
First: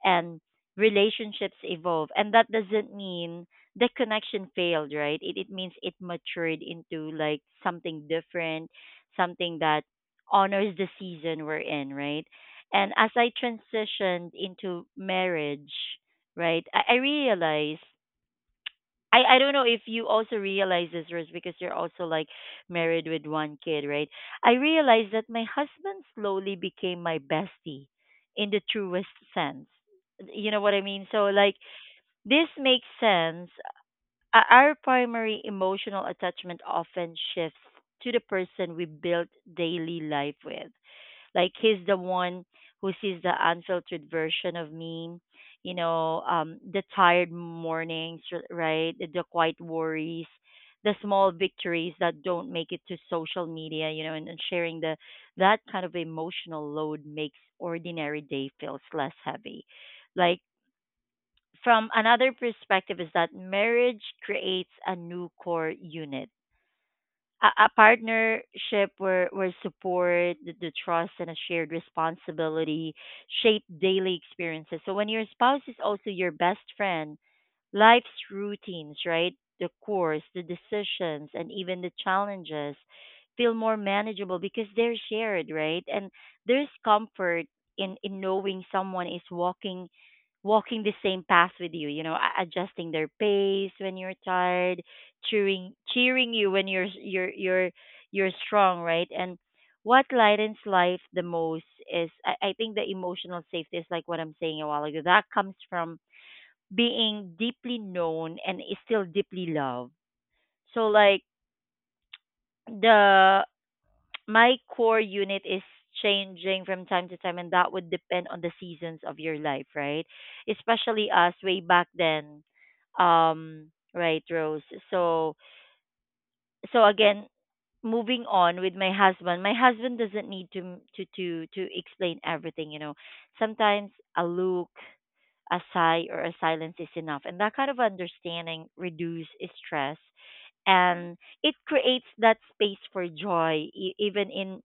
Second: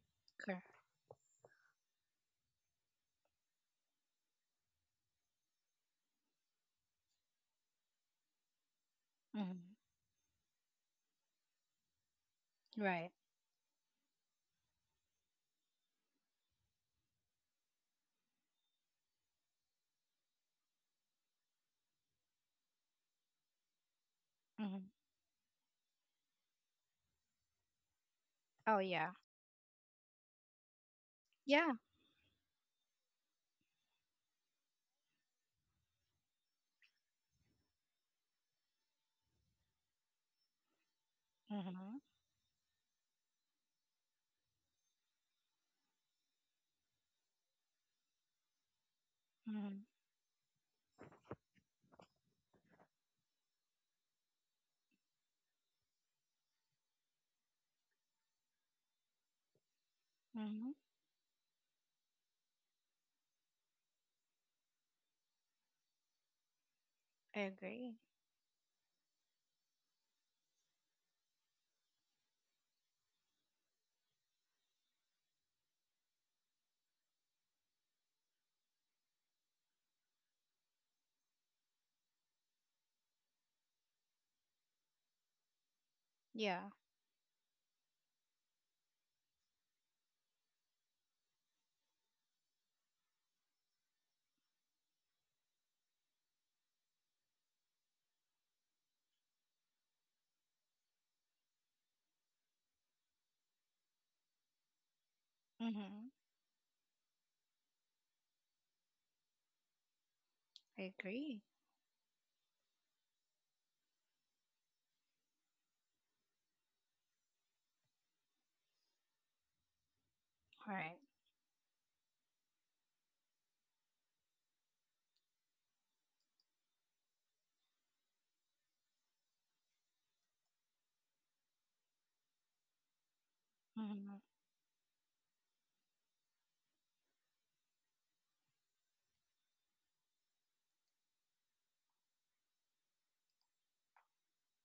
and relationships evolve, and that doesn't mean the connection failed, right? It it means it matured into like something different, something Mhm. that honors the season we're in, right? And as Right. I transitioned into marriage, right? I, I realize. I, I don't know if you also realize this, Rose, because you're also like married with one kid, right? I Hmm. realized that my husband slowly became my bestie in the Oh truest yeah. sense. You know what I mean? So, like, Yeah. this makes sense. O- Our primary emotional attachment often shifts to the person we build daily life with, like he's the Mm-hmm. one who sees the unfiltered version of me, you know, um, the tired mornings, r- right? The, the quiet Mm-hmm. worries, the small victories that don't make it to social media, you know. And, and sharing the that kind of emotional load makes ordinary day feels less heavy. Like Mm-hmm. from another perspective is that marriage creates a new core unit, I a, a agree. partnership where, where support, the, the trust, and a shared responsibility shape daily experiences. So when your spouse is also your best friend, life's routines, right? The course, the decisions, and even the challenges feel more manageable because they're shared, right? And Yeah. there's comfort in, in knowing someone is walking walking the same path with you, you know, a- adjusting their pace when you're tired, cheering cheering you when you're you're you're you're strong, right? And what lightens life the most is, I, I think, the emotional safety is like what I'm saying a while ago. That comes from Mm-hmm. being deeply known and is still deeply loved. I So like agree. the my core unit is changing from time to time, and that would depend on the seasons of your life, right? Right. Especially us way back then. Um right, Rose. So so again moving on with my husband, my husband doesn't need to to to to explain everything, you know. Sometimes Mm-hmm. a look, a sigh, or a silence is enough. And that kind of understanding reduce stress, and it creates that space for joy e- even in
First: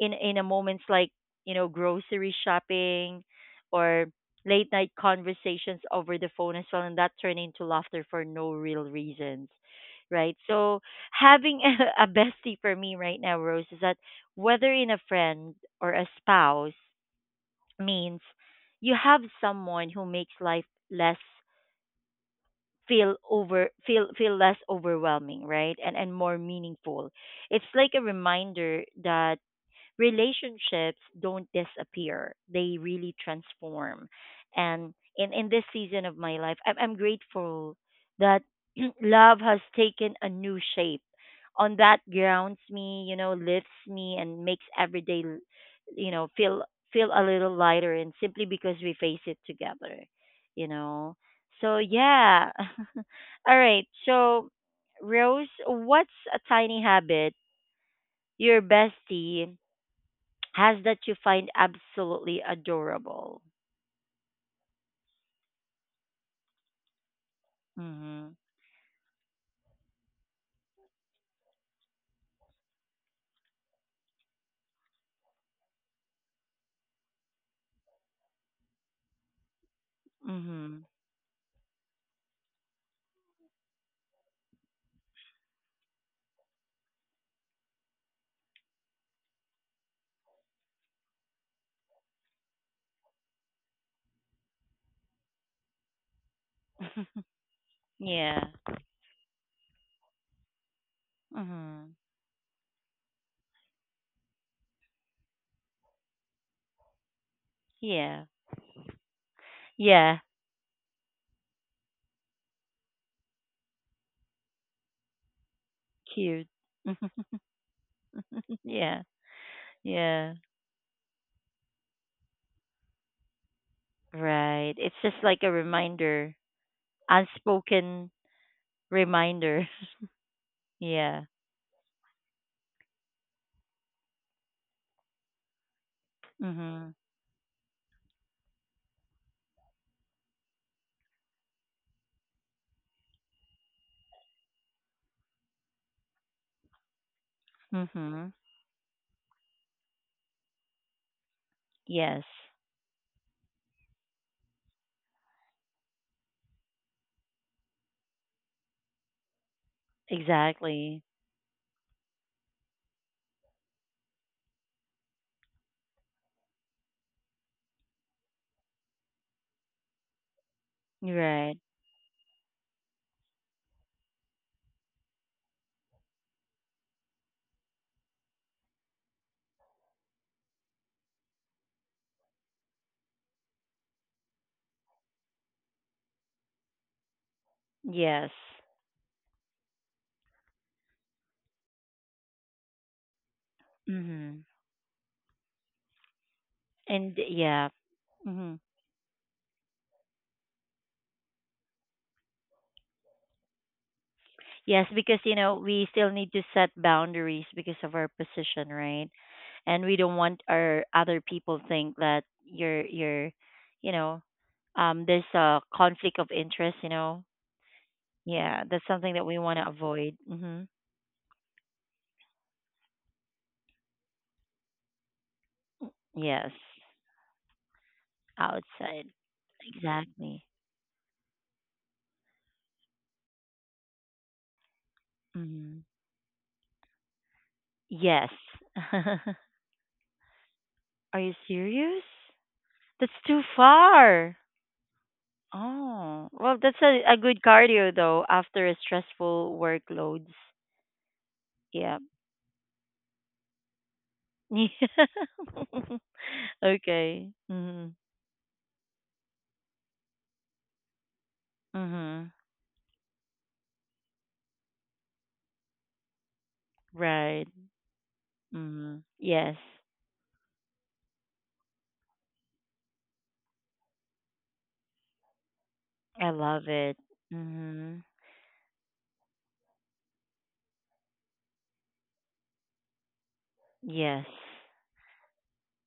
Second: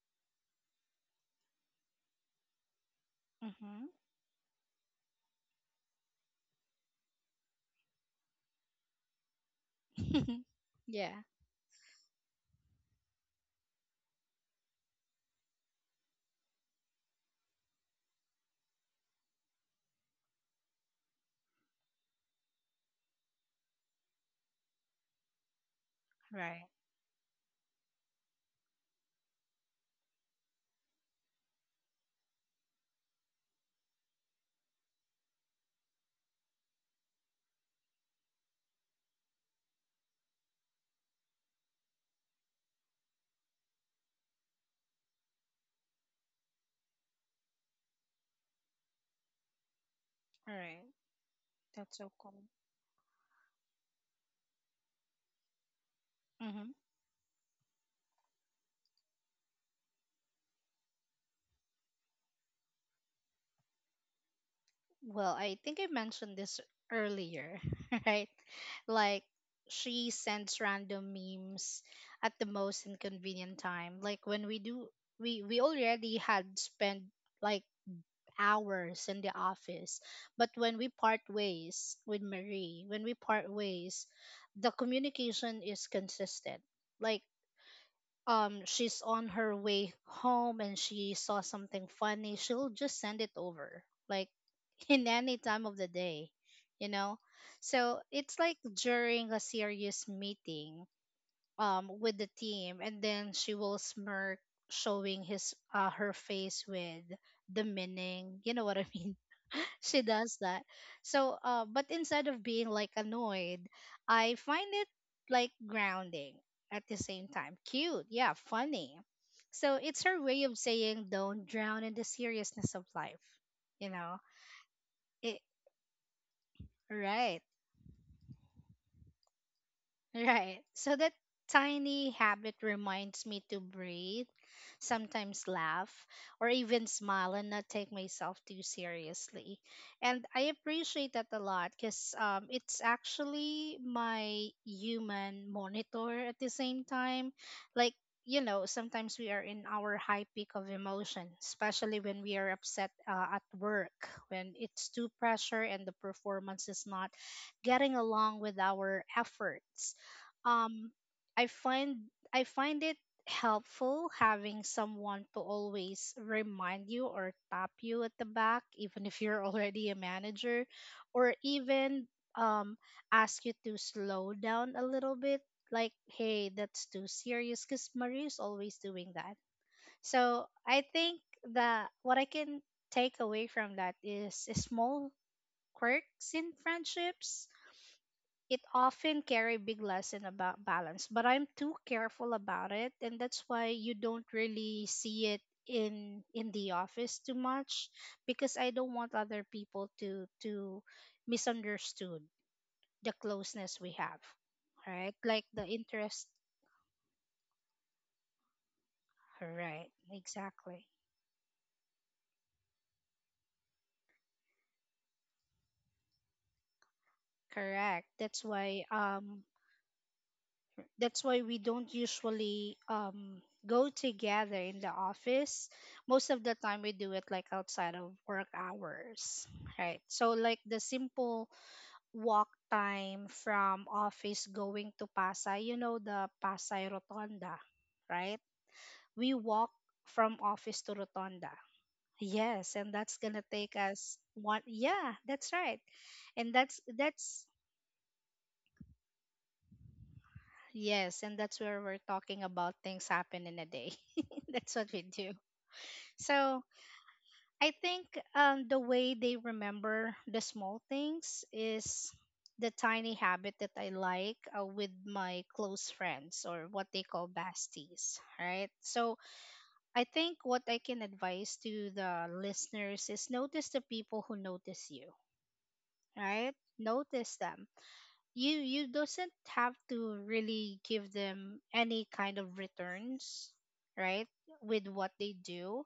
in in a moments like, you know, grocery shopping Mm-hmm. or late night conversations over the phone as well, and that turn into laughter for no real reasons. Right. [laughs] So Yeah. having [laughs] a, a bestie for me right now, Rose, is that whether in a friend or a spouse means you have someone who makes life less feel over feel feel less overwhelming, right, and and more Right. meaningful. It's like a reminder that relationships don't disappear, they really transform. And in in this season of my life, i'm, I'm grateful that [clears throat] love has taken a new shape on that grounds me, you know, lifts me and makes every day l- you know feel, feel a little lighter, and simply because we face it together, you Right. know. So That's so cool. yeah. [laughs] All right, so, Rose, what's a Mm-hmm. tiny habit your bestie has that you find absolutely adorable? Well, I think I mentioned this earlier, [laughs] right? Mhm. Like she sends random memes at the most inconvenient time. Like when we do, we we already had spent like hours in the office. But when Mhm. we part ways with Marie, when we part ways, the communication is consistent. Like um she's on her way home and she saw something funny, she'll just send it over. Like [laughs] in any time of the day, you know? So it's Yeah. like during a serious meeting um Mhm. with the team and then she will smirk, showing his uh her face with the Yeah. meaning, you know what I mean? [laughs] She Yeah. does that. So uh but instead of being like annoyed, I find it like grounding, Cute. at the same [laughs] time cute, yeah, funny. Yeah. So it's her Yeah. way of saying, don't drown in the seriousness of life, you know? Right. It's just like It a reminder, Right. unspoken reminder. Right. [laughs] So that Yeah. tiny habit reminds me to breathe, sometimes laugh, or even Mhm. smile and not take myself too seriously. And I appreciate that a lot because um, it's actually my human monitor at the same time. Like, Mhm. you know, sometimes we are in our high peak of emotion, especially when Yes. we are upset uh, at work, when it's too pressure and the performance is not getting along with our efforts. um Exactly. i find i find it helpful having someone to always remind you or tap you at the back even if you're [laughs] already a manager, or Right. even um ask you to slow down a little bit, like, hey, that's too serious, because Marie's always doing that. So I think that what I can take away from that is small quirks in friendships Yes. it often carry big lesson about balance, but I'm too careful about it, and that's why you don't Mhm. really see it in in the And office too yeah. much, Mm-hmm. because I don't want other people to to misunderstood the closeness we have, Yes, right? because you Like know, the we still interest, need to set boundaries because of our position, right? And right? we don't want our Exactly. other people think that you're you're you know, um there's a conflict of interest, you know. Correct, that's Yeah, that's why, something that we um want to avoid. Mhm. that's why we don't usually um go together in the office, most of Yes, the time we do it like outside of work outside. hours, right? So Exactly. like the simple walk time from office going to Pasay, you Mhm. know, the Pasay Rotonda, Yes. right? [laughs] We walk from office to Are you Rotonda. serious? Yes, and That's that's too gonna take us far. one, yeah, that's right. Oh, and well, that's that's a, a good that's cardio though after a stressful workloads. yes, and that's where Yeah. we're talking about things happen in a day. [laughs] That's what we [laughs] do. So Okay. I Mhm. think, um, the way they remember the small things is Mhm. the tiny habit that I like, uh, with my close friends or what they call Right. besties, right? Mhm. So Yes. I think what I can advise to the listeners is notice the people who notice you, I right? love it. Notice them, Mhm. you you doesn't have to really give them any kind of returns, Yes. right, with what they do,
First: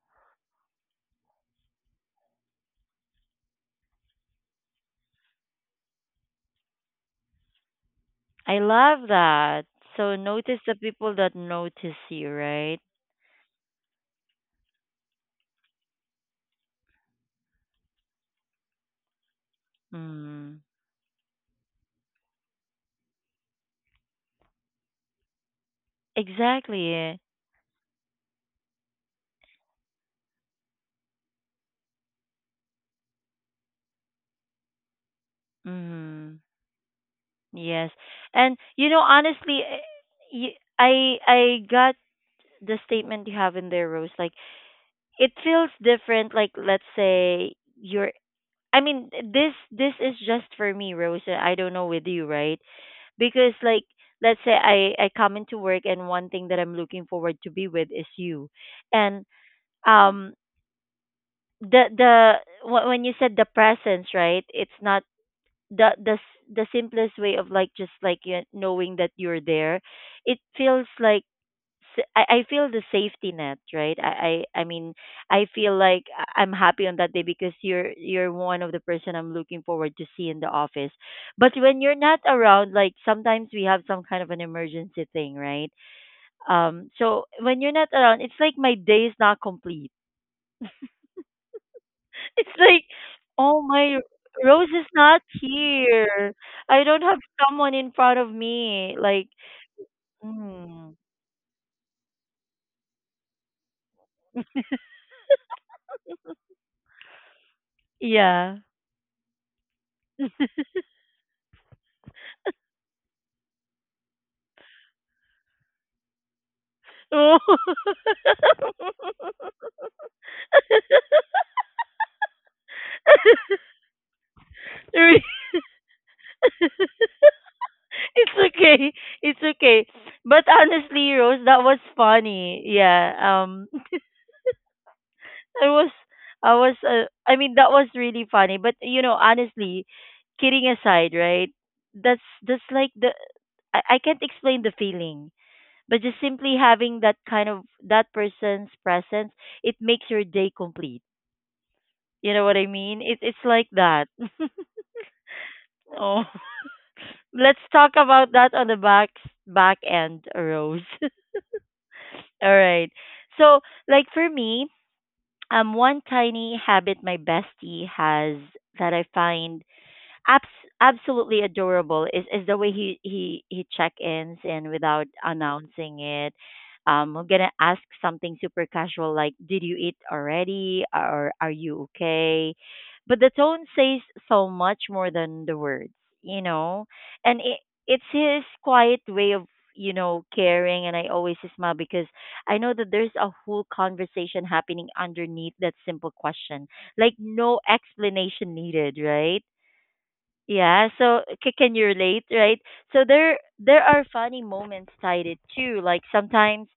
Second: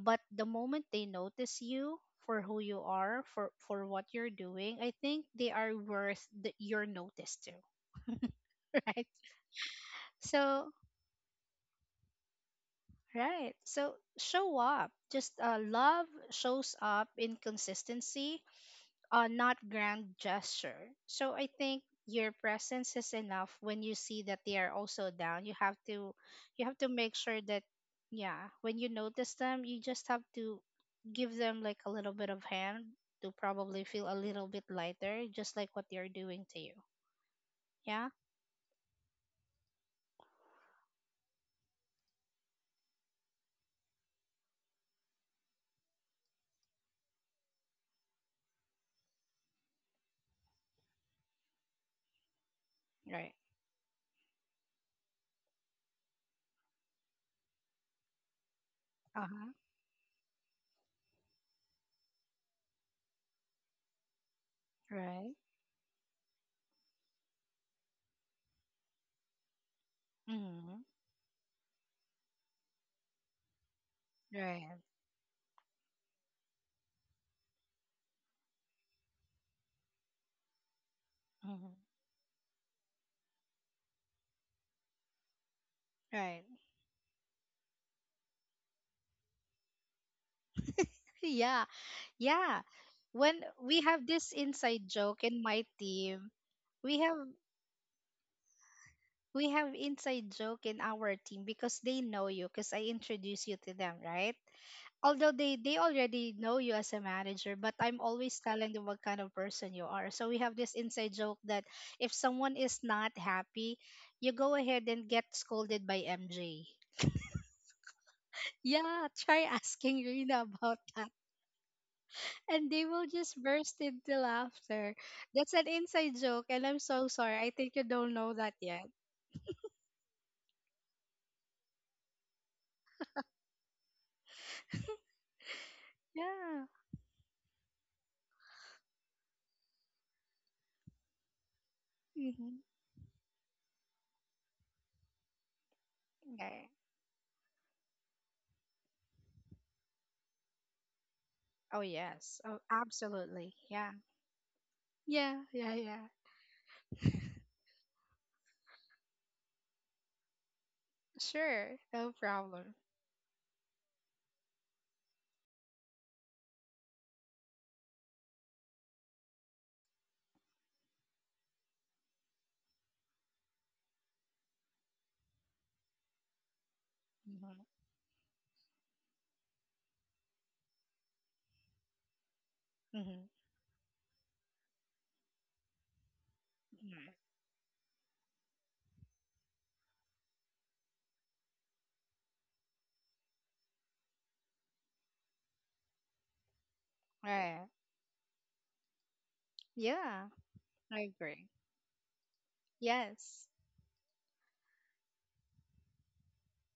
but the moment they notice you for who you are, for for what you're doing, I think they are worth the, your notice too. I [laughs] Right. love that. So notice So the people that notice you, right? right, so show up, just uh, love shows up in consistency, uh, not grand Mm. gesture. So I think your presence is enough. When you see that they are also down. You have to you have to make Exactly. sure that yeah, when you notice them, you just have to give them like a little bit of hand to probably feel a little bit lighter, just like what they're doing Mm. to you. Yes. Yeah? And you know, honestly, eh, y- I I got the statement you have in there, Rose. Like it feels different. Like let's say you're, I mean, this this is just for me, Rosa. I don't know with you, right? Right. Because like, let's say I I come into work, and one thing that I'm looking forward to be with is you, and Uh-huh. um the the wh- when you said the presence, right? It's not Right. the the s- the simplest way of like just like you knowing that you're there. It Mm-hmm. feels like s- I, I feel the safety net, right? I, I I Right. mean I feel like I- I'm happy on that day because you're you're one of the person I'm looking forward to see in the office. But Mm-hmm. when you're not around, like sometimes we have some kind of an emergency thing, right? Right. [laughs] Um so when you're not around, it's like my day is not complete. Yeah. [laughs] It's Yeah. like When oh we my, have this Rose is inside not joke in my team, here. I we don't have have someone in front of me. Like we have inside joke in mm, our team because they know you because I introduce you to them, right? Although they they already know you as a manager, but I'm always yeah. telling them what kind of person you are. So we have [laughs] this inside joke that if someone is not happy, you go ahead and get scolded by M J. Oh. Yeah, [laughs] try [laughs] asking Rina about that. And they will just [laughs] burst into laughter. That's an inside joke, and I'm so sorry. I think you don't know It's that yet. okay. It's okay. But honestly, Rose, that was funny. Yeah. Um [laughs] I was I Yeah. was uh, I mean that was really funny, but you know, honestly, kidding aside, right? That's hmm that's like the I, I can't explain the feeling, but just simply Okay. having that kind of that person's presence, it makes your day complete. Oh, You yes. know what Oh, I mean? It it's absolutely. like Yeah. that. Yeah. Yeah. Yeah. [laughs] Oh. Let's talk about that on the back back end, Rose. [laughs] Sure. No All problem. right. So, like for me, um, one tiny habit my bestie has that I find abs- absolutely adorable is is the way he he he check ins and without announcing it. um I'm gonna Mm-hmm. ask something super casual like, did you eat already, or are you okay? But Mm-hmm. the tone says so much more than the words, you know. Mm-hmm. And it it's his quiet way of, you know, caring, and I always smile because I know that there's a whole conversation happening underneath that simple question. Like no Right. explanation needed, right? Yeah. Yeah, I so agree. c- can you relate, right? So there Yes. there are funny moments tied it too. Like sometimes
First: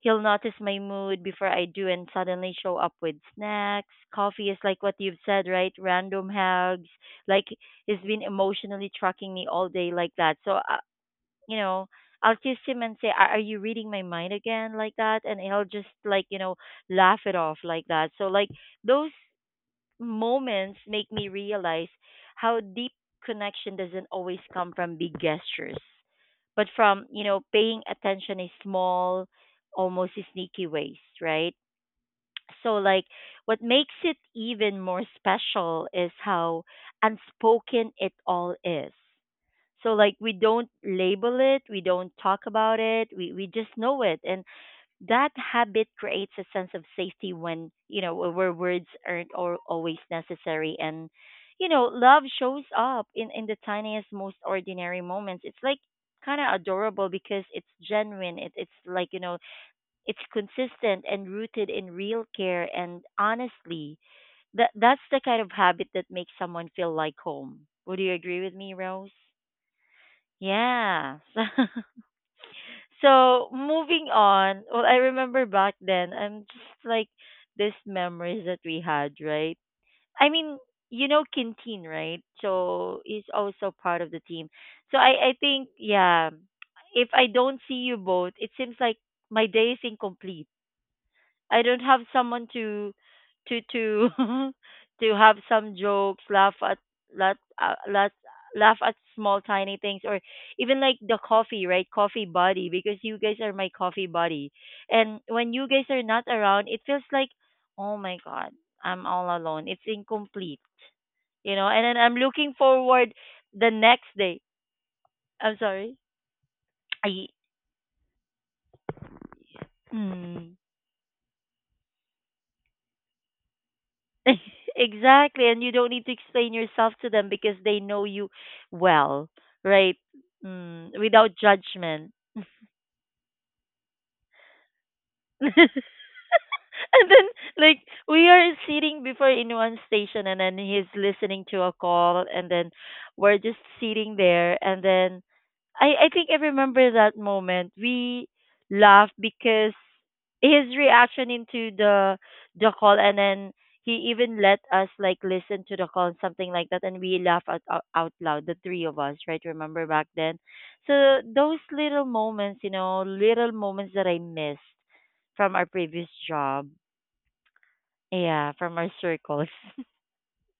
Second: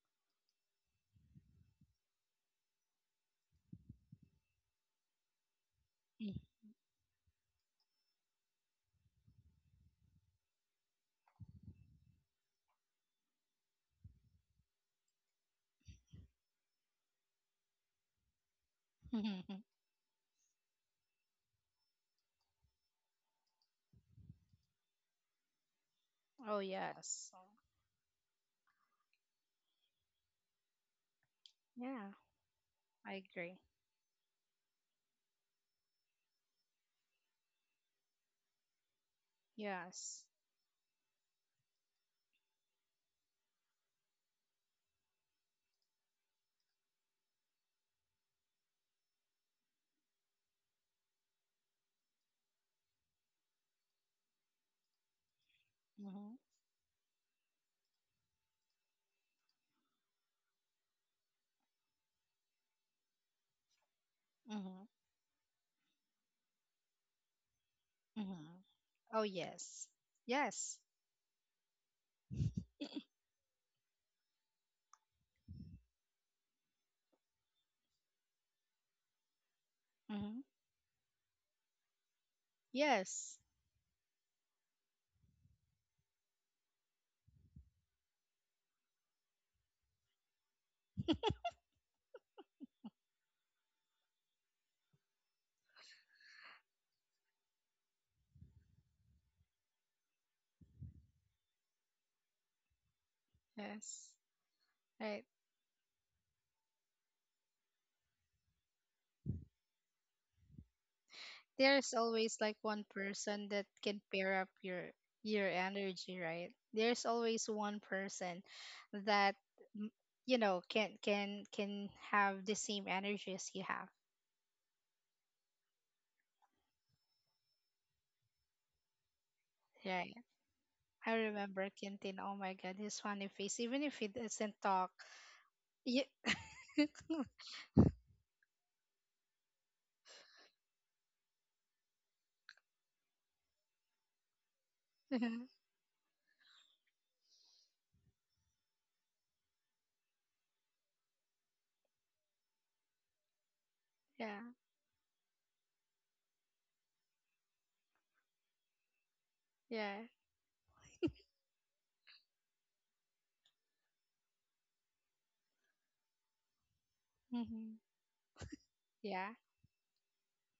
he'll notice my mood before I do and suddenly show up with snacks. Coffee is like what you've said, right? Random Mm. hugs. Like he's been emotionally trucking me all day like that. So uh, you know, I'll kiss him and say, "Are are you reading my mind again?" like that, and he'll just like you know laugh it off like that. So like those [laughs] moments make me realize how deep connection doesn't always come from big gestures, Oh, but from, you yes. know, paying attention in small, almost sneaky ways, right? Yeah. So, like, I agree. what makes it even more special is how unspoken it all is. So, like, Yes. we don't label it, we don't talk about it, we, we just know it. And that habit creates a sense of safety when you know where words aren't or always necessary, and you know love shows up in in the tiniest, most ordinary moments. It's like Mm-hmm. kind of adorable because it's genuine. It, it's like, you know, it's consistent and rooted in real care, and honestly, that Mm-hmm. that's the kind of habit that makes someone feel like home. Would you agree Mm-hmm. with me, Rose? Oh, yes. Yes. Yeah. [laughs] So moving on, well, I remember back then, I'm just like these memories that we had, right? I Mm-hmm. mean, you know, Quintin, right? So he's Yes. also part of the team. So I, I think, yeah, if I don't see you both, it seems like my day is incomplete. I don't have someone to to to [laughs] to have some jokes, laugh at laugh, uh, laugh, laugh at small tiny things, or even like the coffee, right? Coffee buddy, because you guys are my coffee Yes. buddy. And Right. when you guys are not around, it feels like oh my god, I'm all alone. It's incomplete. You know, and There's then I'm always looking like one forward person that the can next day. pair up your your I'm sorry. energy, right? There's I, always one person that, mm, you hmm. know, can can can have the same energy as you have, [laughs] Exactly, and you don't need to explain yourself to them because they know you well, right? right? Mm, I without remember judgment. Quentin, oh my god, his funny face even if he doesn't talk. [laughs] [laughs] Yeah. And [laughs] then, like, we are sitting before in one station, and then he's listening to a call, and then we're just sitting there, and then I I think I remember that moment. We laughed because his reaction into the the call, and then he even Yeah. let us like listen to the call and something like that, and we laugh out, out out loud, the three of us, right? Remember Yeah. back then? So those little moments, you know, little moments that I missed from our previous job. hmm Yeah, from our yeah. circles.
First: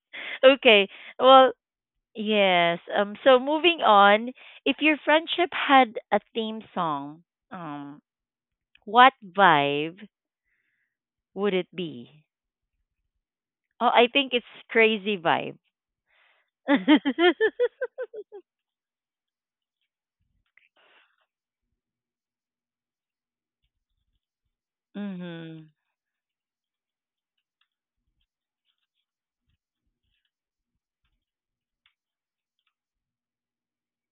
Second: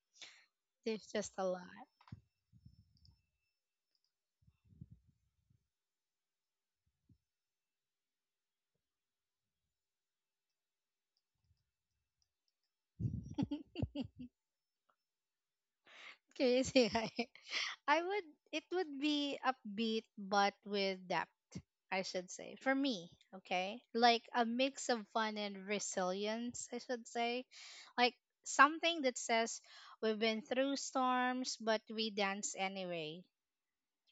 [laughs] Okay. There's just a Well, lot. yes. Um so moving on, if your friendship had a theme song, um what vibe would it be? [laughs] Oh, I think it's crazy vibe. Can you say hi? [laughs] [laughs] I would, it would be upbeat but with depth, I should say. For me, okay? Like a mix of fun and Mhm. resilience, I should say. Like something that says we've been through storms but we dance anyway,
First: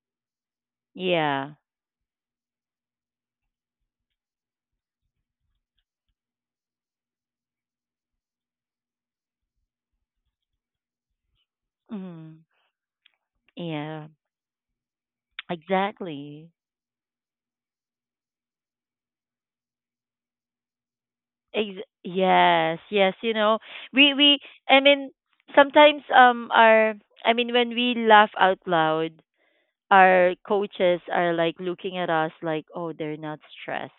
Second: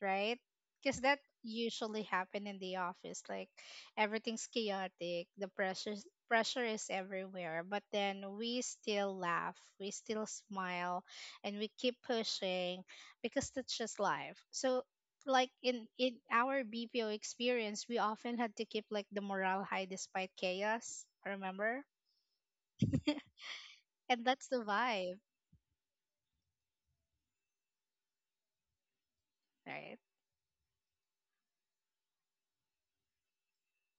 right? Because that Yeah. usually happen in the office. Like everything's chaotic, the pressure pressure is everywhere, but then we still laugh, we still smile, and we keep Mhm. pushing because that's just Yeah. life. So like in in Exactly. our B P O experience, we often had to keep like the morale high despite chaos. Remember? Ex- yes, yes, you know, we And we that's the I mean vibe, sometimes um our I mean when we laugh out loud, right? our coaches are like looking at us like, oh, they're not stressed.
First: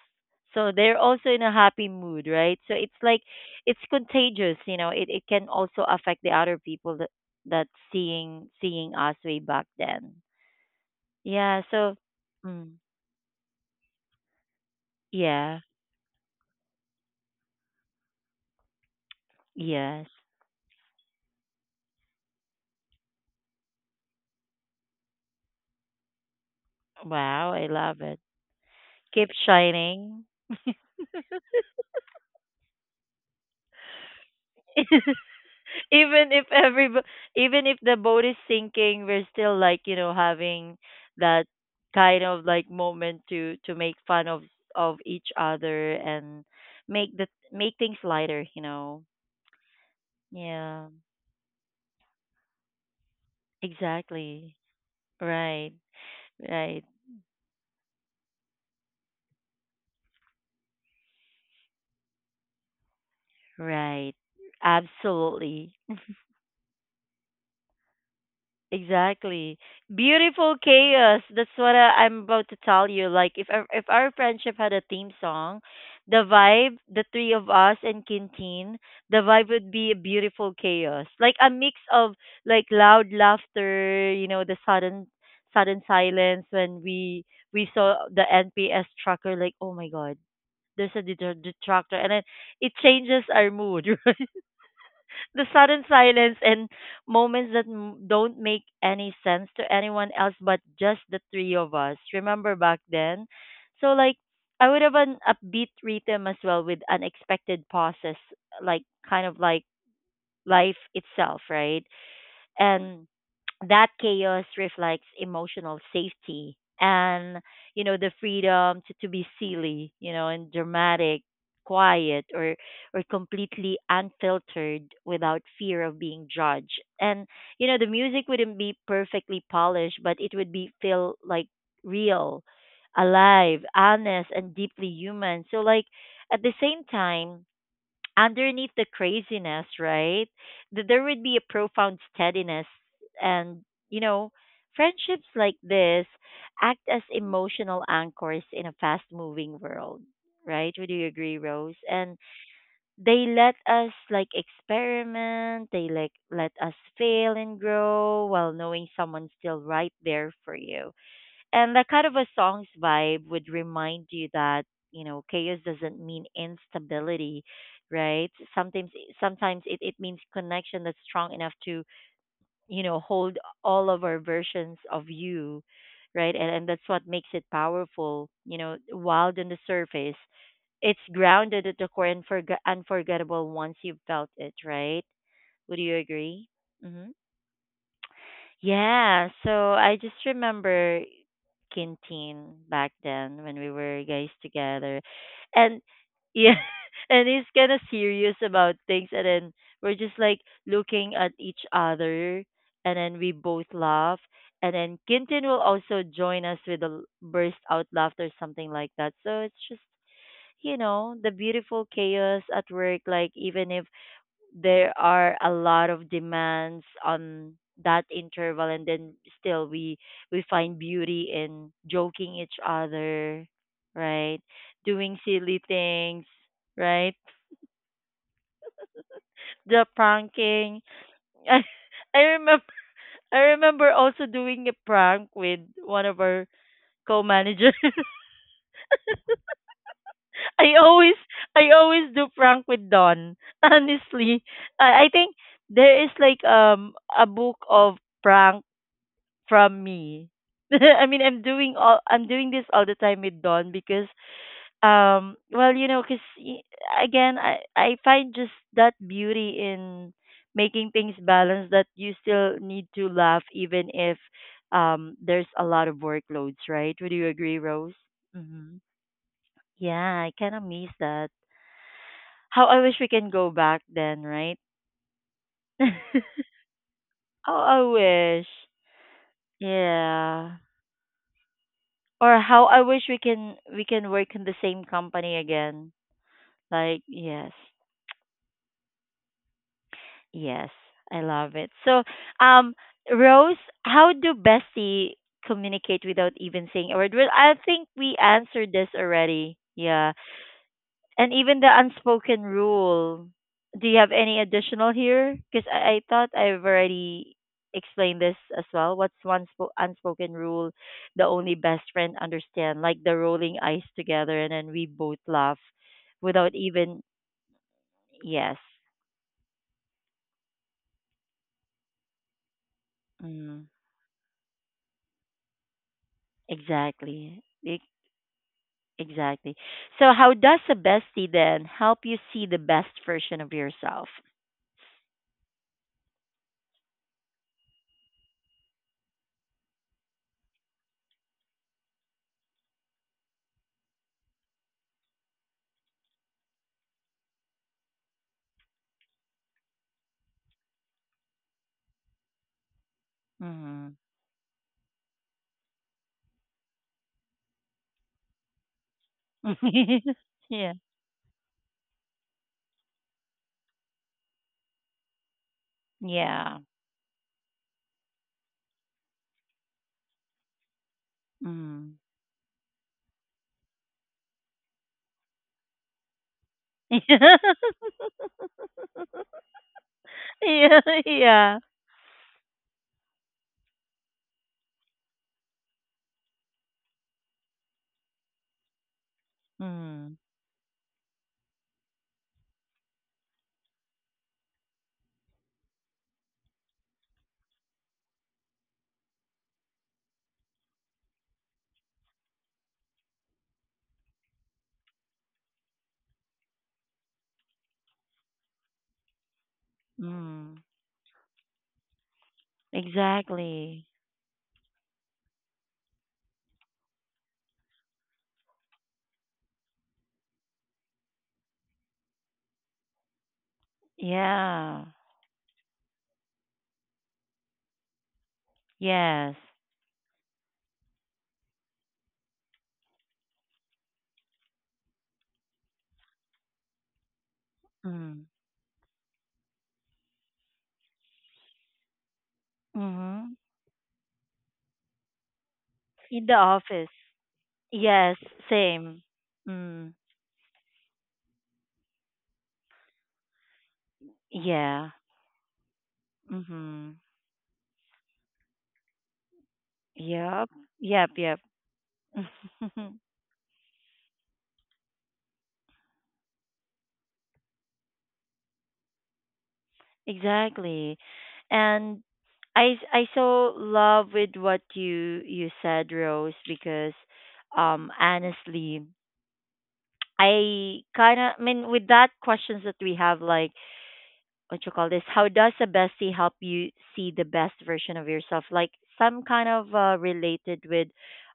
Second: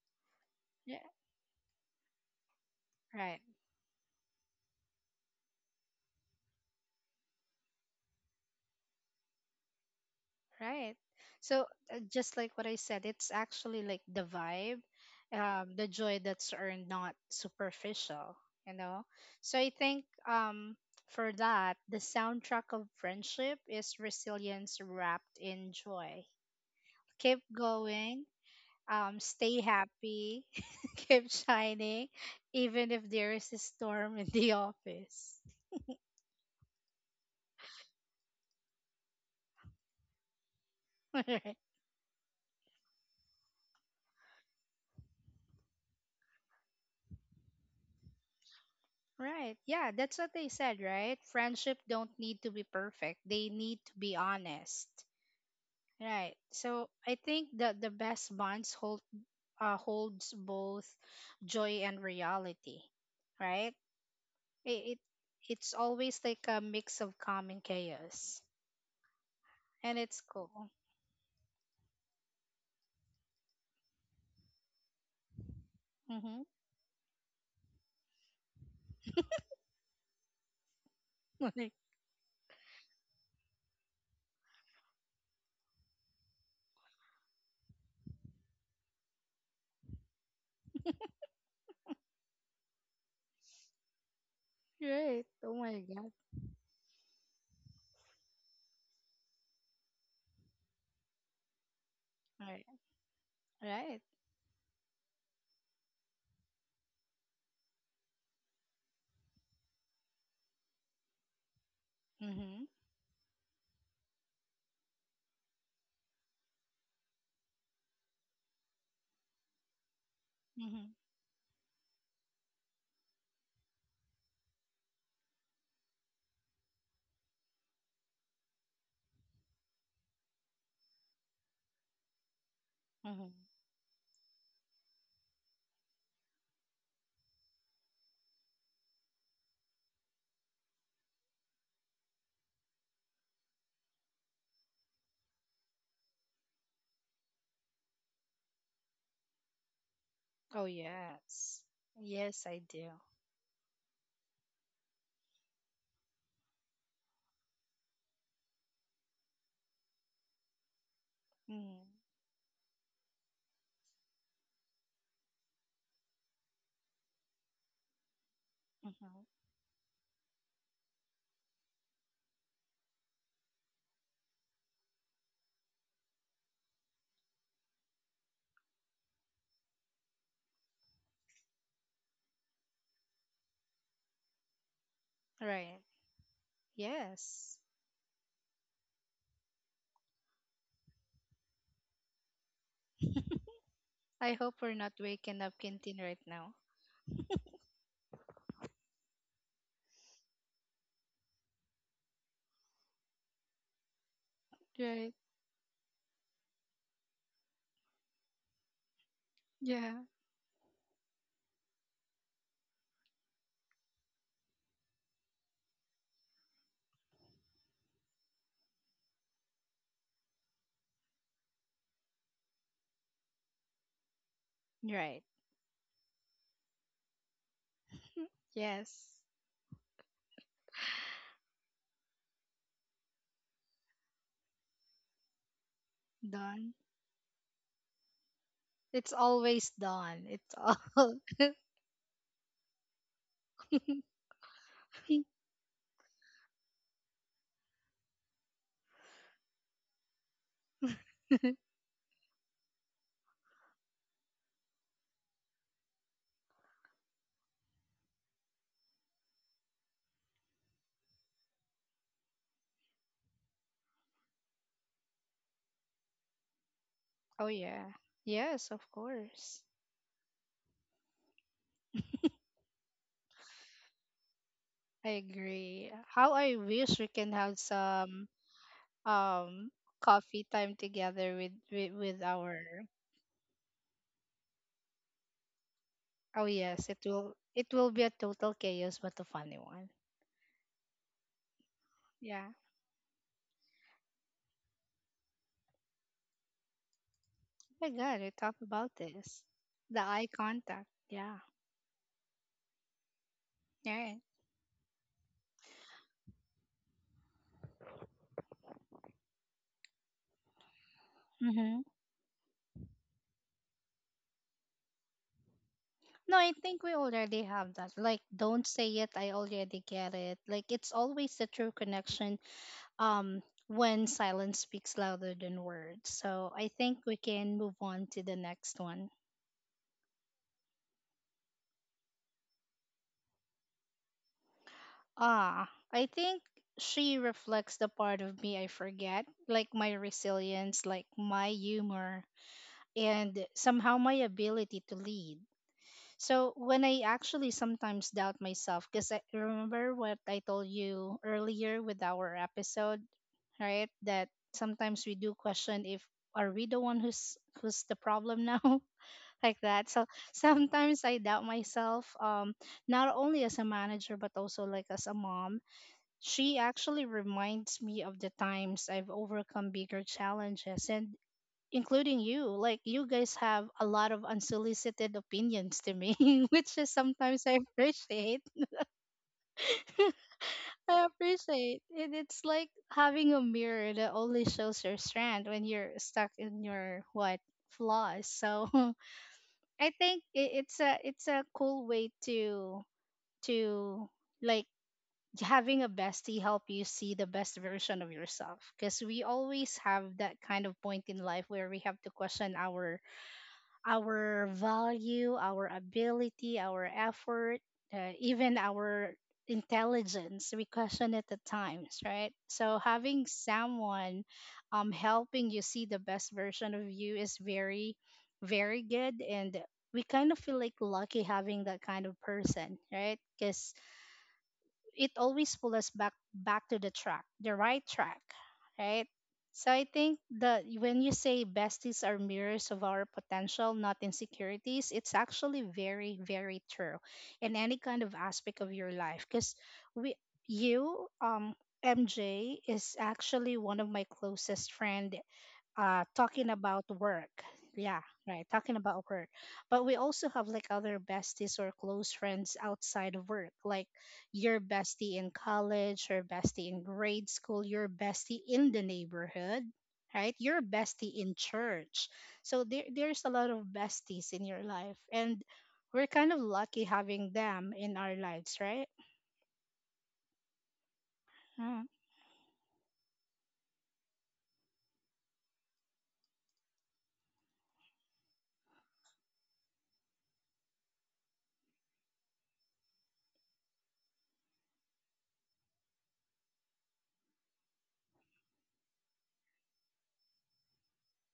So they're Yeah, also in a happy mood, right? So it's like right. it's contagious, you know. It it can also affect the other people that that seeing seeing us way back then. Right. Yeah. So So, uh, just like what mm, I said, it's actually like the vibe, yeah. um, the joy that's earned, not superficial, you know? So I think Yes. um for that, the soundtrack of friendship is resilience wrapped in joy. Keep Wow, I love it. going, um, Keep stay shining. happy, [laughs] keep shining, even if there is a storm in the [laughs] office. [laughs] Even if every, even if the boat is sinking, we're still like you know having [laughs] that Right. kind of like moment to to make fun of of each other and make the make things lighter, you know. Right. Yeah, that's what they said, Yeah, right? Friendship don't need to be perfect. They need to be exactly, honest. right, Right. right, So I think that the best bonds hold uh, holds both joy and reality, right? right, It, it absolutely. it's always like a mix of calm and chaos, Exactly. and it's Beautiful cool. chaos. That's what I, I'm about to tell you. Like if our, if our friendship had a theme song, the Mhm. vibe, the three of us and Quintin, the vibe would be a beautiful chaos. Like a mix [laughs] of like loud laughter, you know, the sudden sudden silence when we we saw the N P S tracker like, "Oh my god, there's a detra- detractor." And then it changes our mood. [laughs] Like, right. The Oh my sudden god. silence and moments that m- don't make any sense to anyone else but just the three of us. Remember Right. back then? So, Right. like, I would have an upbeat rhythm as well with unexpected pauses, like, kind of like life itself, right? Mhm. And that chaos reflects emotional safety and, you know, the freedom to, to be silly, you know, and Mhm. dramatic, quiet, or or completely unfiltered without fear of being judged. And, you know, the music wouldn't be perfectly polished, but it would be feel like real, Mhm. alive, honest, and deeply human. So like at the same time underneath the craziness, right? That there would be a profound steadiness, and, you know, friendships like this act as emotional anchors in a fast-moving world, Oh right? Would you agree, yes. Rose? And Yes, I do. they let us like experiment, they like let us fail and grow while knowing someone's still right there for you, and that Mhm. kind of a song's vibe would remind you that you know chaos doesn't mean instability, right? sometimes Mhm. sometimes it, it means connection that's strong enough to you know hold all of our versions of you, right? And, and that's what makes it powerful, you know, wild on the surface, it's grounded at the core and forg- unforgettable once you've felt it, right? Would Right. you agree? hmm Yes. yeah, so I just remember canteen back then when we were guys I hope we're not together. waking up And Quintin right yeah, now. [laughs] and he's kind of serious about things. And then we're just like looking at each other. And then we both laugh. And then Right. Kintin will also join us with a l- burst out laughter, something like that. So it's just, Yeah. you know, the beautiful chaos at work. Like, even if there are a lot of demands on that interval and then still we we find beauty in joking each other, right? Doing Right. silly things, right? Yes. [laughs] The pranking. I i remember. I remember also doing a prank with one of our Dawn. co-managers. [laughs] It's always dawn. It's i always all. i always do prank with Don. [laughs] [laughs] Honestly, i, I think there is like um a book of prank from me. [laughs] I mean, I'm doing all, I'm doing this all the time with Dawn because um well, you know, cause again, I I find just that beauty in making things balanced, that you still need to laugh even if um there's a lot of workloads, right? Would you Oh, agree, Rose? yeah. Yes, hmm of course. Yeah, I kind of miss that. How I wish we can go back then, right? I agree. How I wish we can [laughs] How have some I wish. um coffee Yeah. time together with with, with Or our. how I wish we can we can work in the same company again. Oh yes, it Like will yes, it will be a total chaos but a funny one. yes, I love it. So, Yeah. um, Rose, how do bestie communicate without even saying a word? Well, I think My we God, we talked answered this about this. already. The Yeah. eye contact. And Yeah. even the unspoken rule. Do you have Right. any additional here? Because I, I thought I've already explained this as well. What's one spo- unspoken rule the only Mm-hmm. best friend understand? Like the rolling eyes together, and then we both laugh No, I without think we even. already have that. Like, Yes. don't say it. I already get it. Like, it's always the true connection. Um, Mm, when silence speaks louder than words. So I think we exactly. can move E- on to the next one. Exactly. So, how does a bestie then help you see the best version of yourself? Ah, I think she reflects the part of me I forget, like my resilience, like my humor, and somehow my ability to lead. So when I actually sometimes doubt myself, because I remember what I told you earlier with our episode, right? Mm. That sometimes we do question if are we the one who's who's the problem now, [laughs] like that. [laughs] So Yeah. sometimes I doubt myself, um, not only as a manager but also like as a mom. She Yeah. actually reminds me of the times I've overcome bigger challenges, and Mm. including you, like you guys have a lot of unsolicited opinions to me [laughs] which is sometimes i [laughs] appreciate Yeah, i yeah. appreciate, and it's like having a mirror that only shows your strand when you're stuck in your, what, flaws? So [laughs] I Mm, think i- it's a it's a cool way to to like having a bestie help you see the best version of yourself, because we always have that kind of point in life where we have to question our our value, our ability, our effort, uh, even our intelligence. mm, We question it at times, right? So having exactly. someone um, helping you see the best version of you is very, very good. And we kind of feel like lucky having that kind of person, right? Because Yeah. it always pulls us back back to the track, the right track, right? Yes. So I think that when you say besties are mirrors of our potential, not insecurities, it's actually very, very true in any kind of Mm, aspect of your life. Because we, you, um, M J is mm-hmm. actually one of my closest friend uh In the talking about office. work. Yeah, Yes. right, talking Same. about work. But Mm, we also have like other besties or close friends outside of work, like your yeah. bestie in college, your bestie in Mm-hmm. grade school, your bestie in the neighborhood, right? Yep. Your Yep. bestie in Yep. church. So there, [laughs] there's a lot of besties in your life, and we're kind of lucky having them in our lives, right? Exactly. Mm, And I I so love with what you you said, Rose, because um honestly I kind of, I mean, with that questions that we have, like, what you call this? How does a bestie help you see the best version of yourself? Like some kind of uh, related with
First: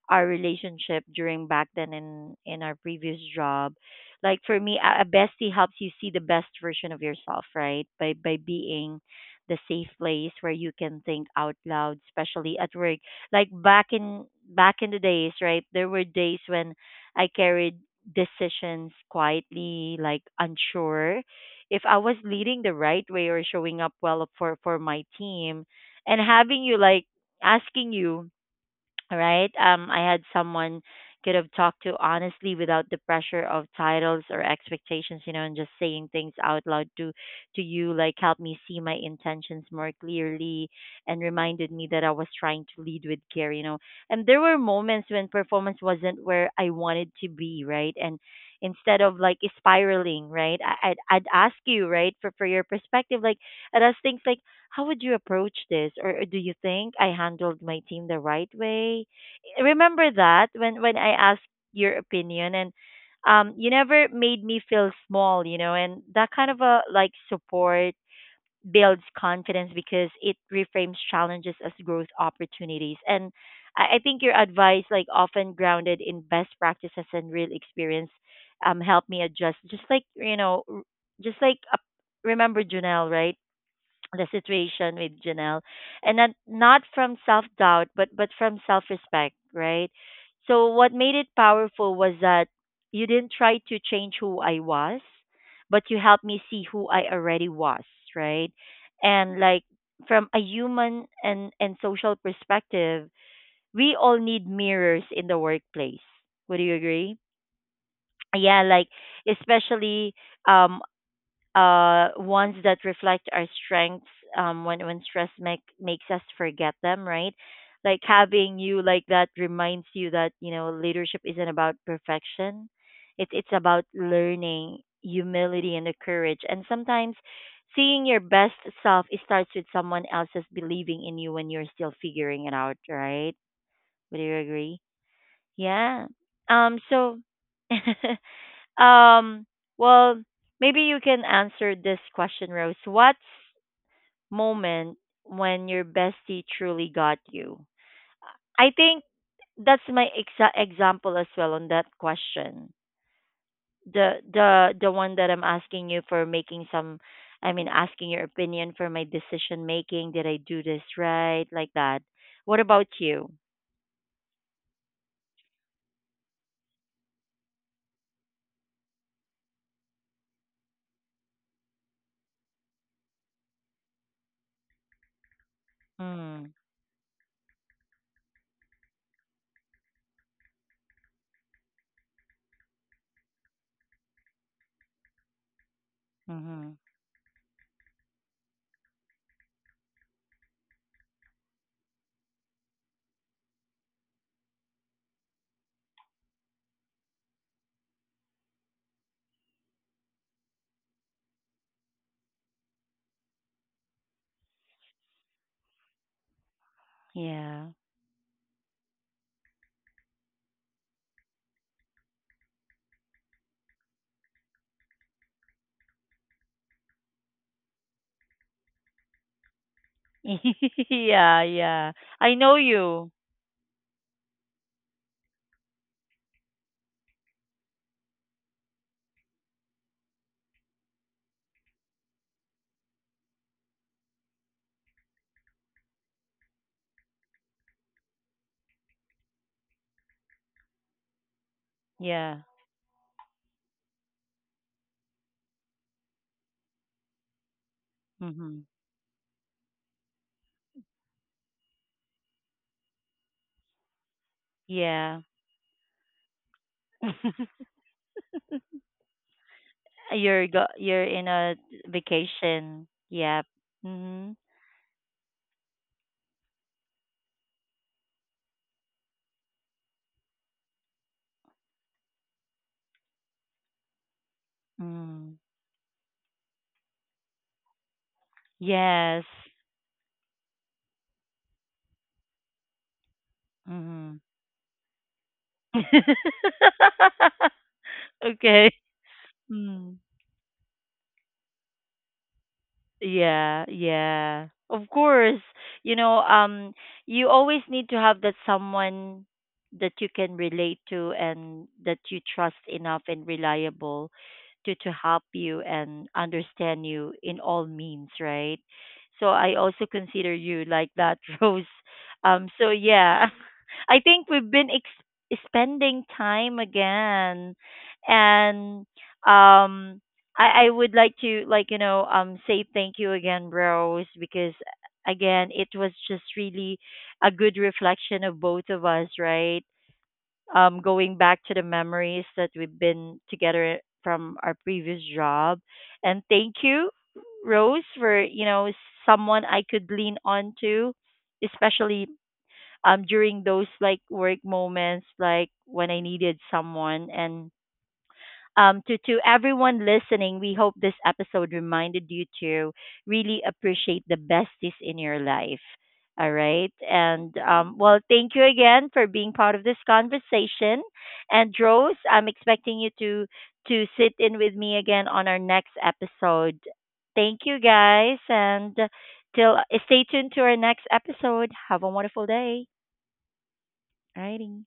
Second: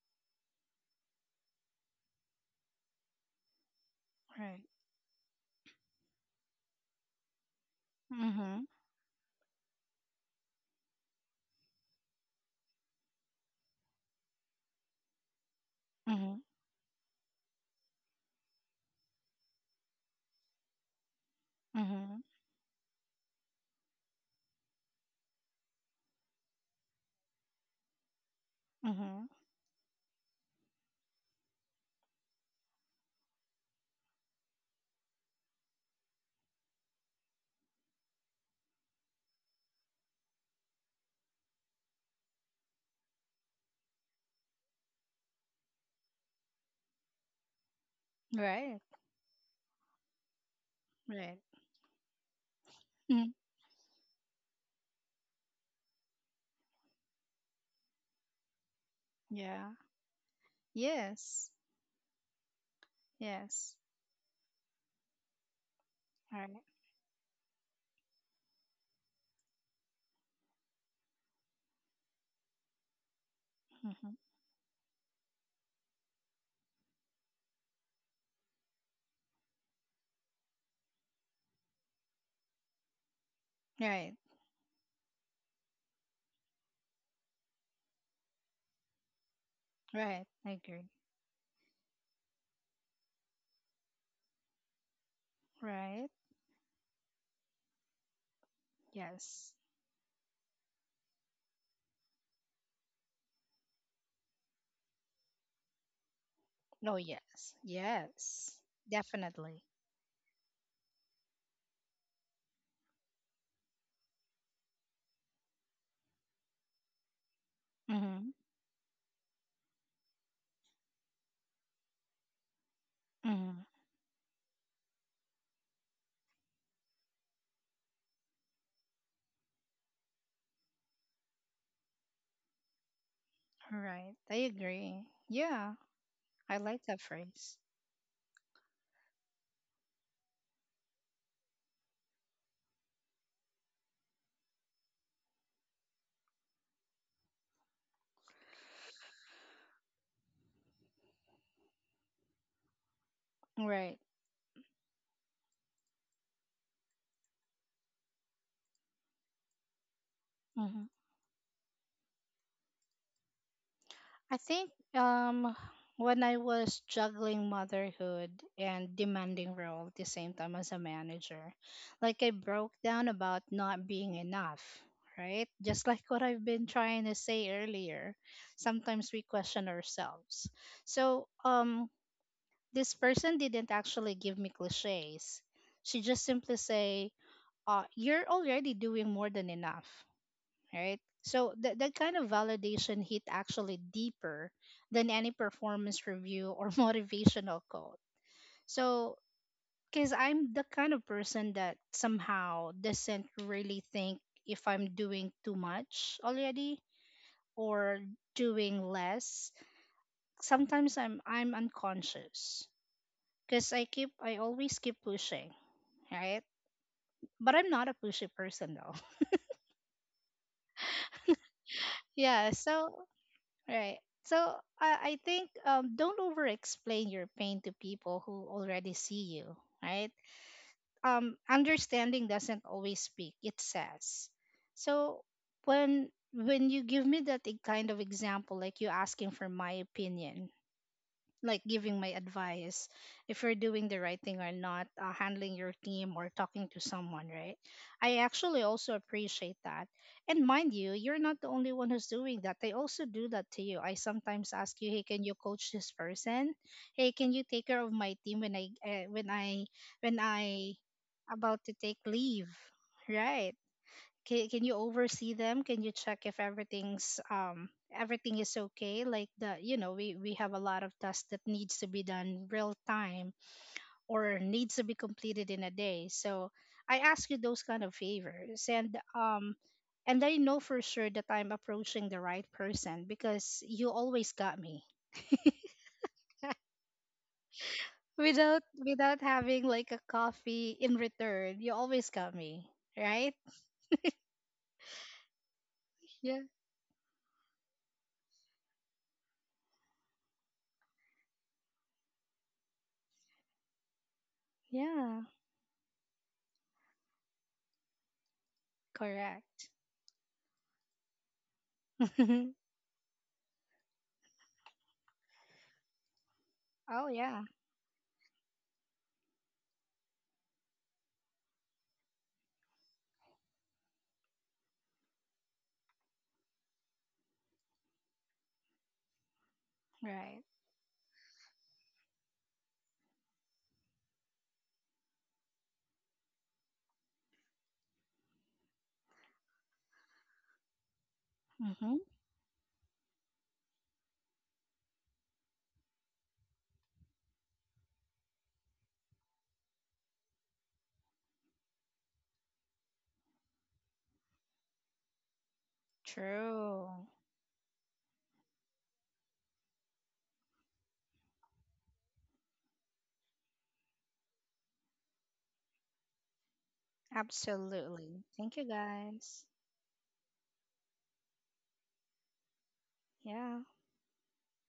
our relationship during back then in in our previous job. Like for right. me, a a bestie helps you see the best version of yourself, right? By by Mm-hmm. being the safe place where you can think out loud, especially at work. Like back in back in the days, right? There were Mm-hmm. days when I carried decisions quietly, like unsure if I was Mm-hmm. leading the right way or showing up well for for my team and having you like asking you, Mm-hmm. right? Um, I had someone could have talked to honestly without the pressure of titles or expectations, you know, and just saying things out loud to to you, like helped me see my intentions more clearly and reminded me that I was trying to lead with care, you know. And there were moments when performance wasn't where I wanted to be, right? And Right. instead of like spiraling, right, I- I'd I'd Right. ask you, right, for for your perspective, Mm, like I'd ask things like how would you approach this? Or, do you think I handled my team the right way? yeah. Remember that when, when I asked Yes. your opinion, and um, you Yes. never made me feel small, you know, and that kind Right. of a like support builds confidence because it reframes challenges as growth opportunities. And I, I Mm-hmm. think your advice, like often grounded in best practices and real experience, um, helped me adjust. Just like you know, r- just like uh, Remember Janelle, right? Right. The situation with Janelle, and not not from self doubt, but but from self respect, right? Right. I So agree. what made it powerful was that you didn't try to change who I was, but you Right. helped me see who I already was, right? And Yes. like from a human and and social perspective, we all need mirrors in the workplace. Would you Oh agree? yes, yes, Yeah, like definitely. especially um uh, ones that reflect our strengths um, when when stress make, makes us forget them, right? Like Mm-hmm. having you like that reminds you that you know leadership isn't about perfection. It's it's Mm-hmm. about learning humility and the courage. And sometimes seeing your best self, it starts with someone else's believing in you when you're still figuring it out, right? Right, Would I you agree? agree. Yeah, Yeah. I Um. like that So. phrase. [laughs] Um, well, maybe you can answer this question, Rose. What's moment when your bestie truly got you? I think that's my exa- example as well on that question. Right. The the the one that I'm asking you for making some, I mean asking your opinion for my decision making, did I do this Mm-hmm. right? Like that. What about you? I think um when I was juggling motherhood and demanding role at the same time as a manager, like I broke down about not being enough. Right, just like what I've Mm. been trying to say earlier, sometimes we question ourselves. So, um, this person didn't actually give me cliches. She just simply Mhm. say, uh, "You're already doing more than enough," right? So that that kind of validation hit actually deeper than any performance review or [laughs] motivational quote. So because I'm the kind of person that somehow doesn't really think if I'm doing too much already Yeah. or doing less. Sometimes I'm I'm unconscious because I keep I always keep pushing, right? But I'm not a pushy person though. [laughs] Yeah, yeah. [laughs] I Yeah, know so you. right. So I I think um don't over explain your pain to people who already see you, right? Um, understanding doesn't always speak, it says. So when when you give me that e- kind of example like you asking for my opinion, like giving my Yeah. advice if you're doing the right thing or not, uh, handling your team or talking to someone, right? I actually Mhm. also appreciate that, and mind you, you're not the only one who's doing that. They also do that to you. I sometimes ask you, hey, Yeah. can you coach this person, hey, can you [laughs] take care of my team when I uh, when I when you're go I You're in a about to take leave, vacation. Yep. right? Mhm. Can, can you oversee them, can you check if everything's um everything is okay, like the, you know, we we have a lot of tasks that needs to be done real time or needs to be Mm. completed in a day. So I ask you those kind of favors, and Yes. um and I know for sure that I'm approaching the right person because you Mhm. always got me [laughs] without Okay. without having like Mm. a coffee in return. You always got me, right? Yeah, yeah. Of course. You know, Yeah. um you always need to have that someone that you can relate to and that you trust enough and reliable to to Yeah, help you and understand you in all means, right? So I correct. also consider you like that, [laughs] Rose. [laughs] Oh, Um, so yeah. [laughs] I think we've been ex- spending time yeah. again, and um I I would like to like you know um say thank you again, Rose, because again it was just really a good reflection of both of us, right? Right. Um, going back to the memories that we've been together from our previous job, and thank you, Rose, for you know someone I could lean on to, Mm-hmm. especially um during those like work moments, like when I needed someone. And um, to to everyone listening, we hope this episode reminded you to really appreciate the besties in your life. All right, True. and um, well, thank you again for being part of this conversation. And Rose, I'm expecting you to to sit in with me again on our next episode. Thank you guys, Absolutely. Thank you, and guys. till stay tuned to our next episode. Have a wonderful day. Yeah. Alrighty.